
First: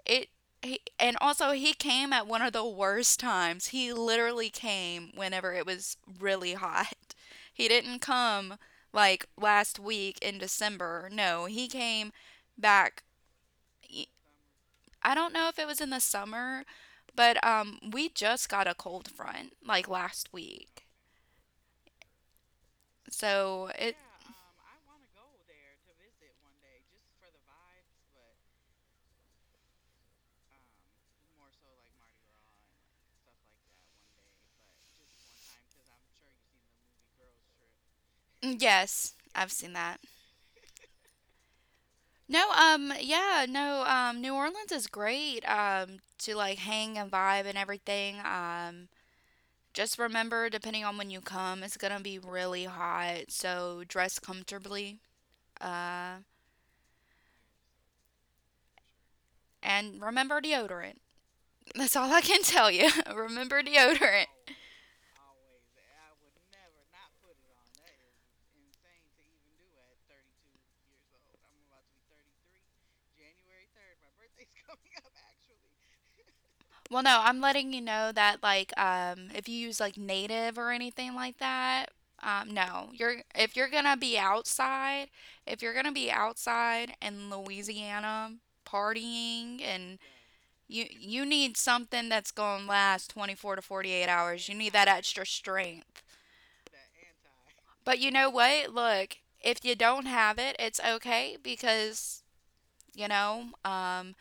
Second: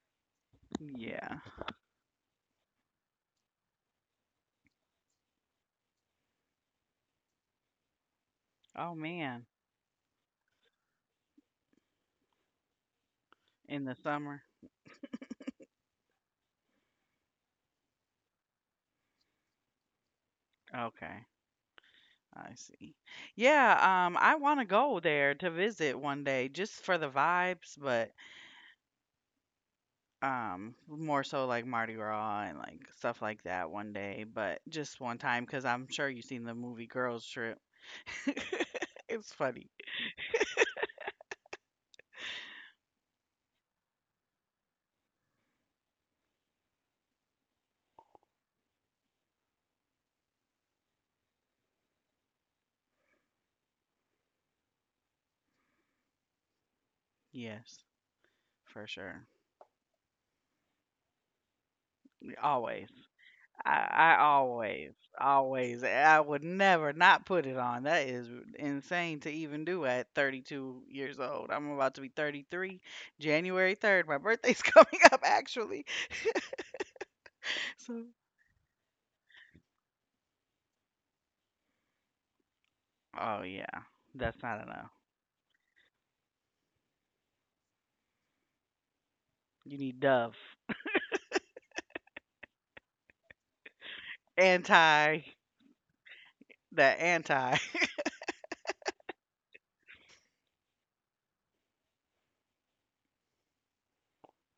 S1: it he, and
S2: Yeah.
S1: also he came at one of the worst times. He literally came whenever it was really hot. He didn't come
S2: Oh,
S1: like
S2: man.
S1: last week in December. No, he came back
S2: In the
S1: I
S2: summer?
S1: I don't know if it was in the summer, but um we just got a cold front like last week.
S2: Okay. I see.
S1: So it
S2: Yeah, um, I want to go there to visit one day just for the vibes, but um, more so like Mardi Gras and like stuff like that one day, but just one time because I'm sure you've seen the movie Girls Trip.
S1: Yes,
S2: It's
S1: I've
S2: funny.
S1: seen that. No, um, yeah, no, um, New Orleans is great, um, to like hang and vibe and everything. Um, just remember, depending on when you come, it's gonna be really hot, so dress comfortably. Uh,
S2: Yes, for sure.
S1: and remember deodorant. That's all I can
S2: Always.
S1: tell you. Remember
S2: I, I
S1: deodorant.
S2: always, always, I would never not put it on. That is insane to even do at thirty-two years old. I'm about to be 33 January 3rd. My birthday's coming up, actually.
S1: Well, no, I'm
S2: So,
S1: letting you know that like um if you use like native or anything like that, um no.
S2: oh,
S1: You're
S2: yeah.
S1: If you're gonna
S2: That's
S1: be
S2: not enough.
S1: outside, if you're gonna be outside in Louisiana
S2: You
S1: partying
S2: need Dove.
S1: and you you need something that's gonna last twenty-four to forty-eight hours. You need
S2: Anti,
S1: that extra strength.
S2: that anti.
S1: But you know what? Look, if you don't have it, it's okay because, you know, um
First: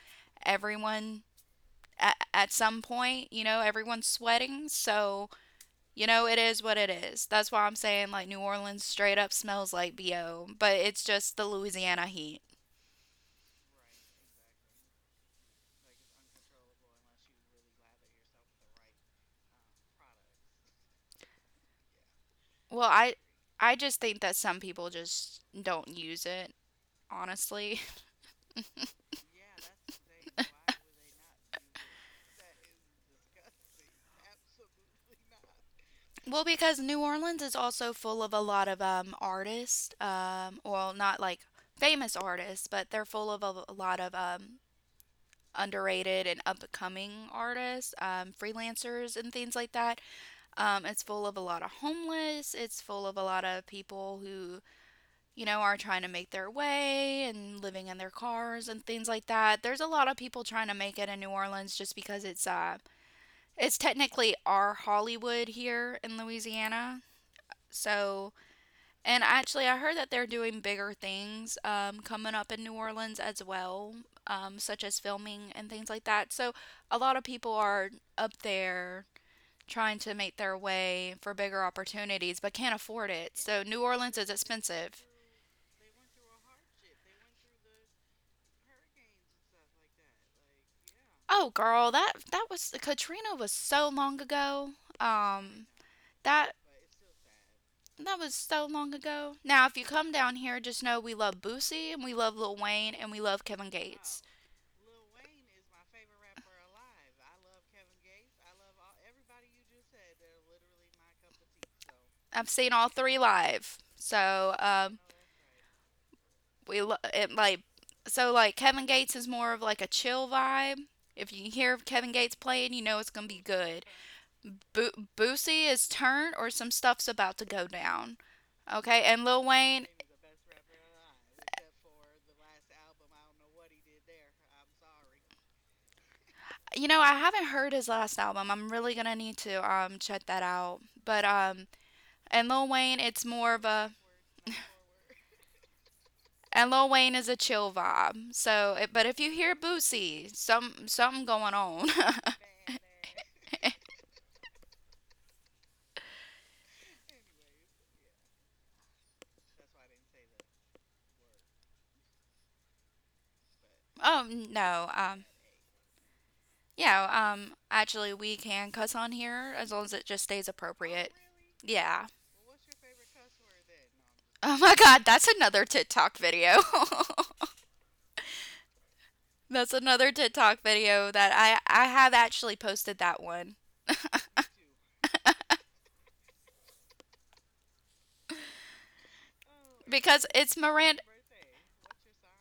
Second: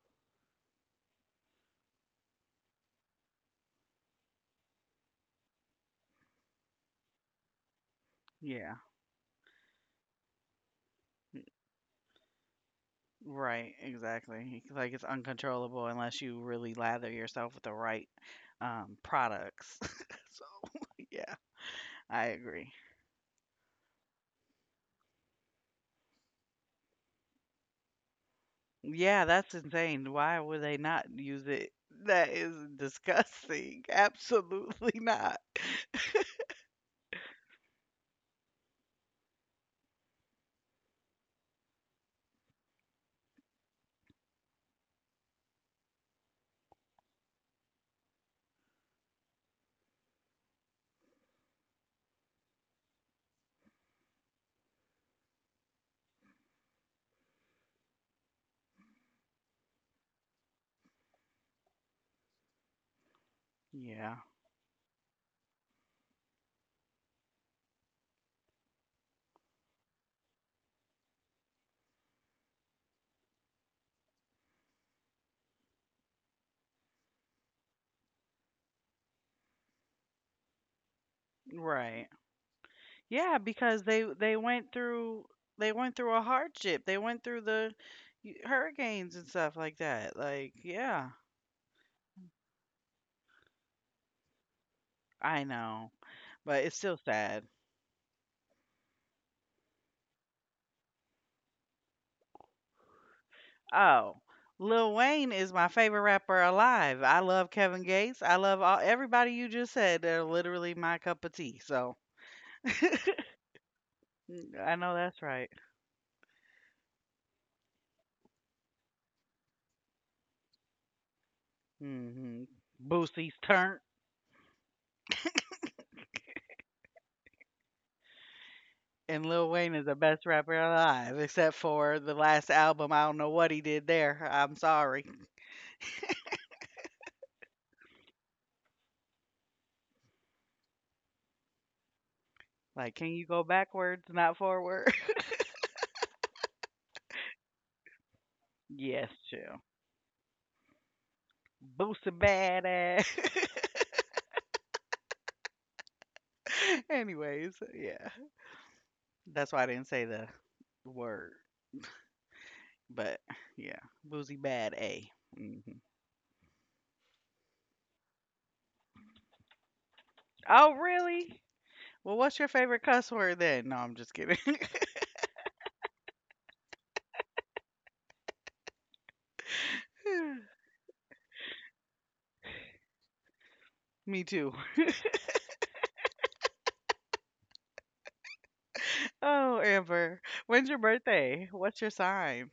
S1: everyone at, at some point, you know, everyone's sweating, so You know, it is what it is. That's why I'm saying like New
S2: Yeah.
S1: Orleans straight up smells like B O, but it's just the Louisiana heat.
S2: Right, exactly. It's like it's uncontrollable unless you really lather yourself with the right um, products. so, yeah, I agree.
S1: Well, I I just think that some people just don't use it, honestly.
S2: Yeah, that's insane. Why would they not use it? That is disgusting. Absolutely not.
S1: Well, because New Orleans is also full of a lot of um artists, um well, not like famous artists, but they're full of a, a lot of um underrated and up and coming artists, um, freelancers, and things like that. Um, it's full of a lot of homeless. It's full of a lot of people who you know, are trying to make their way and living in their cars and things like that. There's a lot of people trying to make it in New Orleans just because it's uh it's
S2: Yeah.
S1: technically our Hollywood here in Louisiana. So, and actually I heard that they're doing bigger things um coming up in New Orleans as well, um such as filming and things like that. So, a lot of people are up there trying to make their way for bigger
S2: Right.
S1: opportunities but can't afford
S2: Yeah,
S1: it. So,
S2: because
S1: New
S2: they
S1: Orleans
S2: they
S1: is
S2: went
S1: expensive.
S2: through they went through a hardship. They went through the hurricanes and stuff like that. Like, yeah,
S1: Oh, girl, that that was Katrina was so long ago.
S2: I
S1: Um,
S2: know, but
S1: that
S2: it's still sad.
S1: that was so long ago. Now, if you come down here, just know we love Boosie and we love Lil Wayne and we love Kevin
S2: Oh,
S1: Gates.
S2: Lil Wayne is my favorite rapper alive. I love Kevin Gates. I love all everybody you just said. They're literally my cup of tea. So
S1: I've seen all three live,
S2: mm,
S1: so
S2: I know
S1: um,
S2: that's right.
S1: we lo- it like so like Kevin Gates is more of like a chill vibe. If you hear Kevin
S2: Hmm.
S1: Gates playing, you know it's
S2: Boosie's
S1: gonna be
S2: turn.
S1: good. Bo- Boosie is turned or some stuff's about to go down. Okay,
S2: And
S1: and
S2: Lil
S1: Lil
S2: Wayne is the
S1: Wayne,
S2: best rapper alive, except for the last album. I don't know what he did there. I'm sorry.
S1: you know, I haven't heard his last album. I'm really gonna need to um check that out. But um, and Lil
S2: Like, can
S1: Wayne,
S2: you
S1: it's
S2: go
S1: more of
S2: backwards,
S1: a
S2: not forward?
S1: and Lil Wayne is a chill vibe. So, it,
S2: Yes,
S1: but if you
S2: chill.
S1: hear Boosie, some something going on.
S2: Boosie badass. Anyways, yeah. That's why I didn't say the word. But yeah, boozy
S1: oh
S2: bad
S1: no,
S2: A.
S1: um,
S2: Hmm.
S1: yeah, um, actually we can cuss on here as long as it just stays Oh,
S2: Oh,
S1: appropriate.
S2: really?
S1: Really? Yeah.
S2: Well, what's your favorite cuss word then? No, I'm just kidding.
S1: Oh my god, that's another TikTok video. That's another TikTok video that I I have actually posted that one
S2: Me too. Oh, Amber,
S1: because it's
S2: when's your
S1: Miranda.
S2: birthday? What's your sign?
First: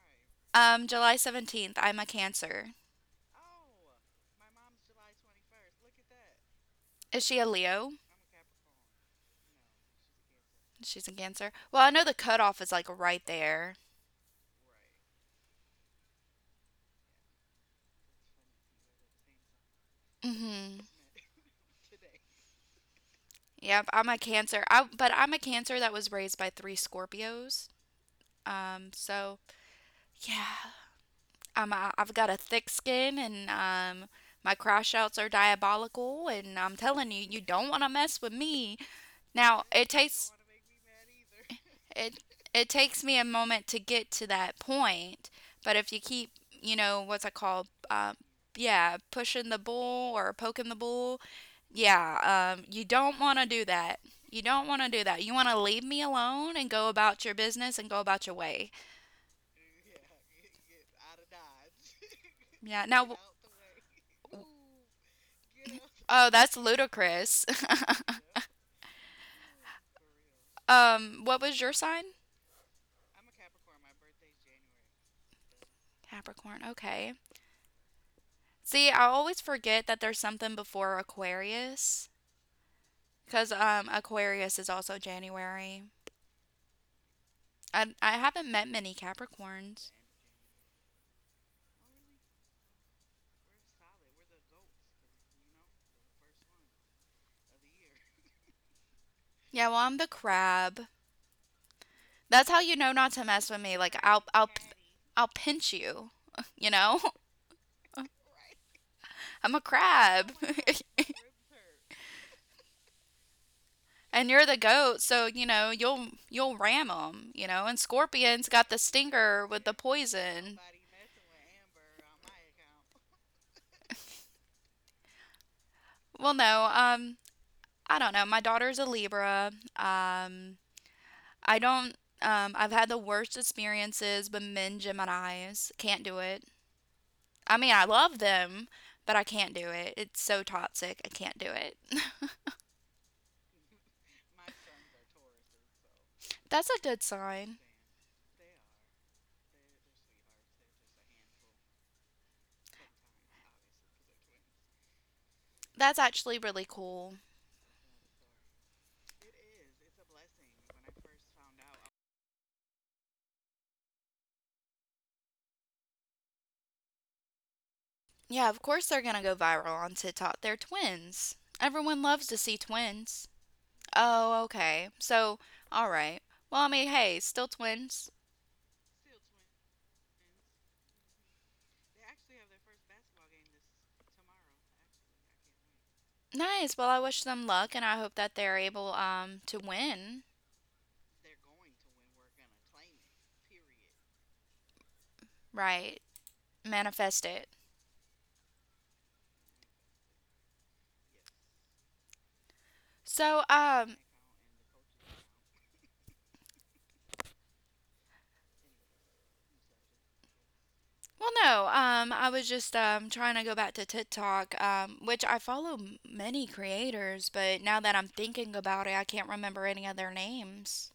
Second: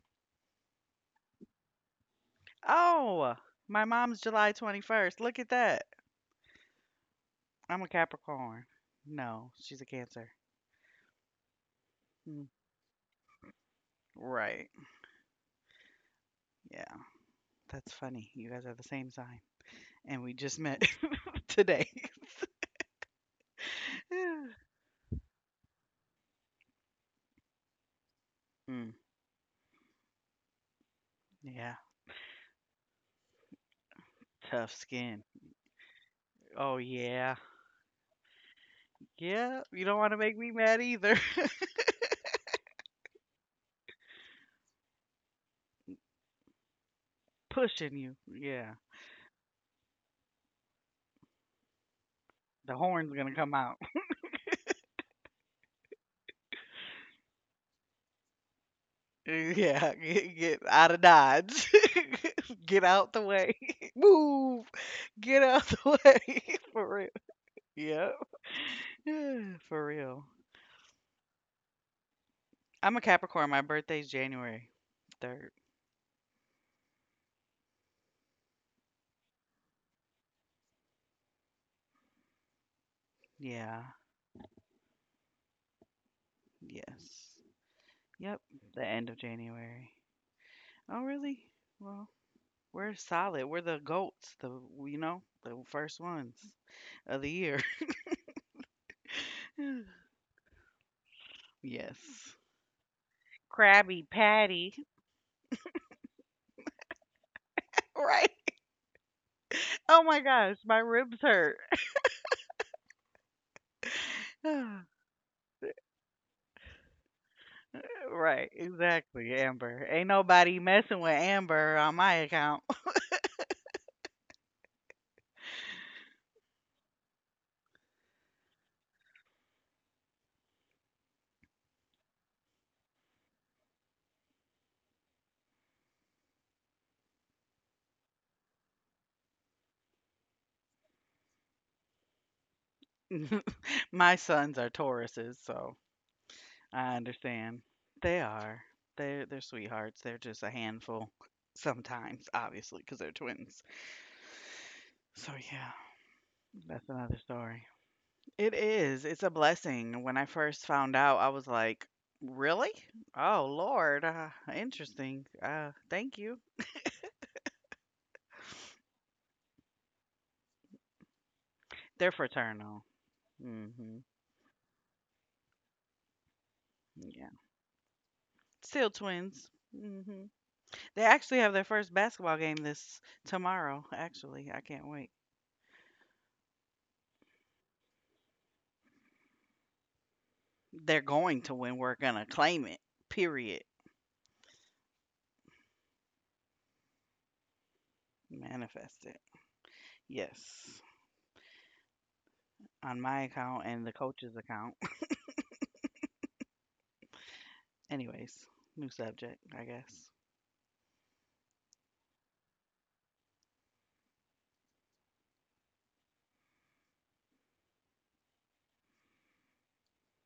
S1: Um, July seventeenth. I'm a Cancer.
S2: Oh, my mom's July twenty-first. Look at that.
S1: Is she a
S2: I'm a
S1: Leo?
S2: Capricorn. No, she's a Cancer.
S1: She's a Cancer. Well, I know the
S2: Mm,
S1: cutoff is like right there.
S2: right. Yeah, that's funny. You guys are the same sign. And we just
S1: Mm-hmm.
S2: met today.
S1: Yep, I'm a Cancer. I But I'm a Cancer that was raised by three Scorpios.
S2: Mm,
S1: Um, so yeah, I'm
S2: yeah,
S1: a, I've got a thick skin and um my
S2: tough
S1: crash outs
S2: skin.
S1: are diabolical and
S2: Oh,
S1: I'm telling you
S2: yeah.
S1: you don't want to mess with me.
S2: Yeah,
S1: Now,
S2: you
S1: it
S2: don't want to
S1: takes
S2: make me mad either.
S1: it it takes me a moment to get to that point, but if you keep, you know, what's it called
S2: Pushing you.
S1: um
S2: Yeah.
S1: yeah, pushing the bull or poking the bull. Yeah, um,
S2: The
S1: you
S2: horn's
S1: don't
S2: gonna
S1: want to
S2: come
S1: do
S2: out.
S1: that. You don't want to do that. You want to leave me alone and go about your business and go about your way.
S2: Yeah, get, get out of dodge. Get
S1: Yeah.
S2: out
S1: Now,
S2: the way. Move. Get out the
S1: oh,
S2: way.
S1: that's
S2: For real.
S1: ludicrous.
S2: Yep. For real.
S1: Um, what was your sign?
S2: I'm a Capricorn. My birthday's January third.
S1: Capricorn. Okay. See, I always forget that there's something before Aquarius because
S2: Yeah.
S1: um Aquarius is also January.
S2: Yes.
S1: I I
S2: Yep.
S1: haven't met
S2: The
S1: many
S2: end of January.
S1: Capricorns.
S2: Oh, really? Well, we're solid. We're the goats. The you know the first ones of the year.
S1: Yeah, well, I'm the crab.
S2: Yes.
S1: That's how you know not to mess with me. Like
S2: Krabby
S1: I'll I'll p-
S2: Patty.
S1: I'll pinch you, you know?
S2: Right.
S1: I'm a
S2: Oh my
S1: crab.
S2: gosh, my ribs hurt.
S1: And you're the goat, so you know, you'll you'll ram them, you know? And
S2: Right.
S1: Scorpion's got the
S2: Exactly,
S1: stinger with the
S2: Amber. Ain't nobody
S1: poison.
S2: messing with Amber on my account.
S1: Well, no. Um I don't know. My daughter's a Libra. Um, I don't. Um, I've had the worst experiences with men Geminis. Can't do it. I mean, I love them, but I can't do it. It's so toxic. I can't do it.
S2: My sons are Tauruses, so
S1: That's a good
S2: I
S1: sign.
S2: understand. They are. They're they're sweethearts. They're just a handful sometimes, obviously, because they're twins. So
S1: That's
S2: yeah,
S1: actually really cool.
S2: that's another story. It is, it's a blessing. When I first found out, I was like, "Really? Oh, Lord, uh, interesting. Uh, thank you."
S1: Yeah, of course they're gonna go viral on TikTok. They're twins. Everyone loves to see
S2: They're
S1: twins.
S2: fraternal.
S1: Oh,
S2: Mhm.
S1: okay. So, all right. Well, I mean, hey, still
S2: Yeah.
S1: twins.
S2: Still twins. Mhm. They actually have their first basketball game this tomorrow, actually. I can't wait.
S1: Nice. Well, I wish them luck, and I hope that they're able um to win.
S2: They're going to win. We're gonna claim it. Period.
S1: Right. Manifest it.
S2: Manifest it. Yes.
S1: So,
S2: On my
S1: um,
S2: account and the coach's account. Anyways, new subject, I guess.
S1: well, no, um, I was just um, trying to go back to TikTok, um, which I follow m- many creators, but now that I'm thinking about it, I can't remember any of their names.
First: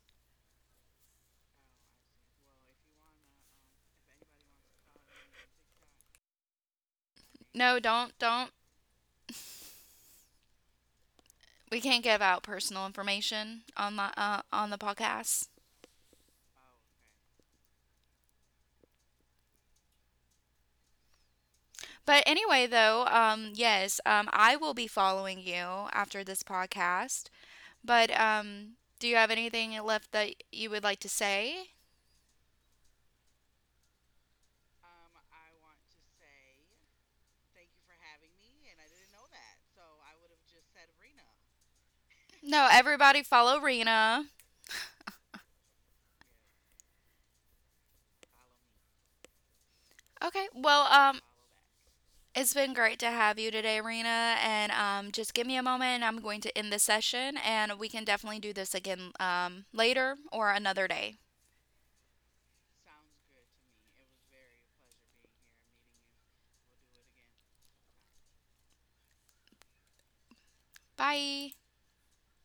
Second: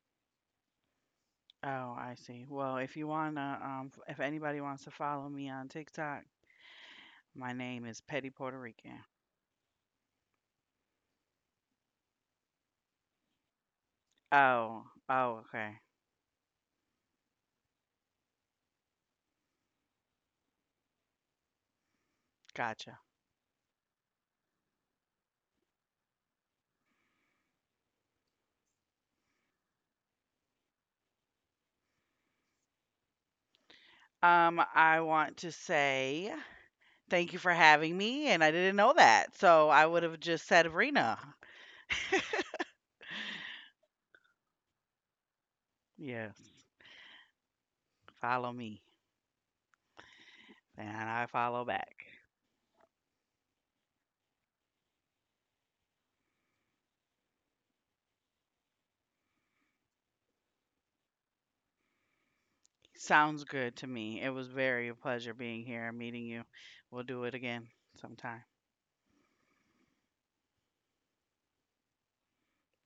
S2: Oh, I see. Well, if you wanna, um, if anybody wants to follow me on TikTok, my
S1: No,
S2: name is
S1: don't,
S2: Petty
S1: don't.
S2: Puerto Rican.
S1: We can't give out personal information on the uh, on the
S2: Oh, oh,
S1: podcast.
S2: okay,
S1: But anyway,
S2: gotcha.
S1: though, um, yes, um, I will be following you after this podcast. But um, do you have anything left that you would like to say?
S2: Um, I want to say thank you for having me, and I didn't know that, so I would have just said Rena.
S1: No, everybody follow Rena.
S2: Yes, follow me,
S1: Okay. Well,
S2: and
S1: um,
S2: I follow back.
S1: it's been great to have you today, Rena. And um, just give me a moment, and I'm going to end the session, and we can definitely do this again um, later or another day.
S2: Sounds good to me. It was very a pleasure being here and meeting you. We'll do it again sometime.
S1: Bye.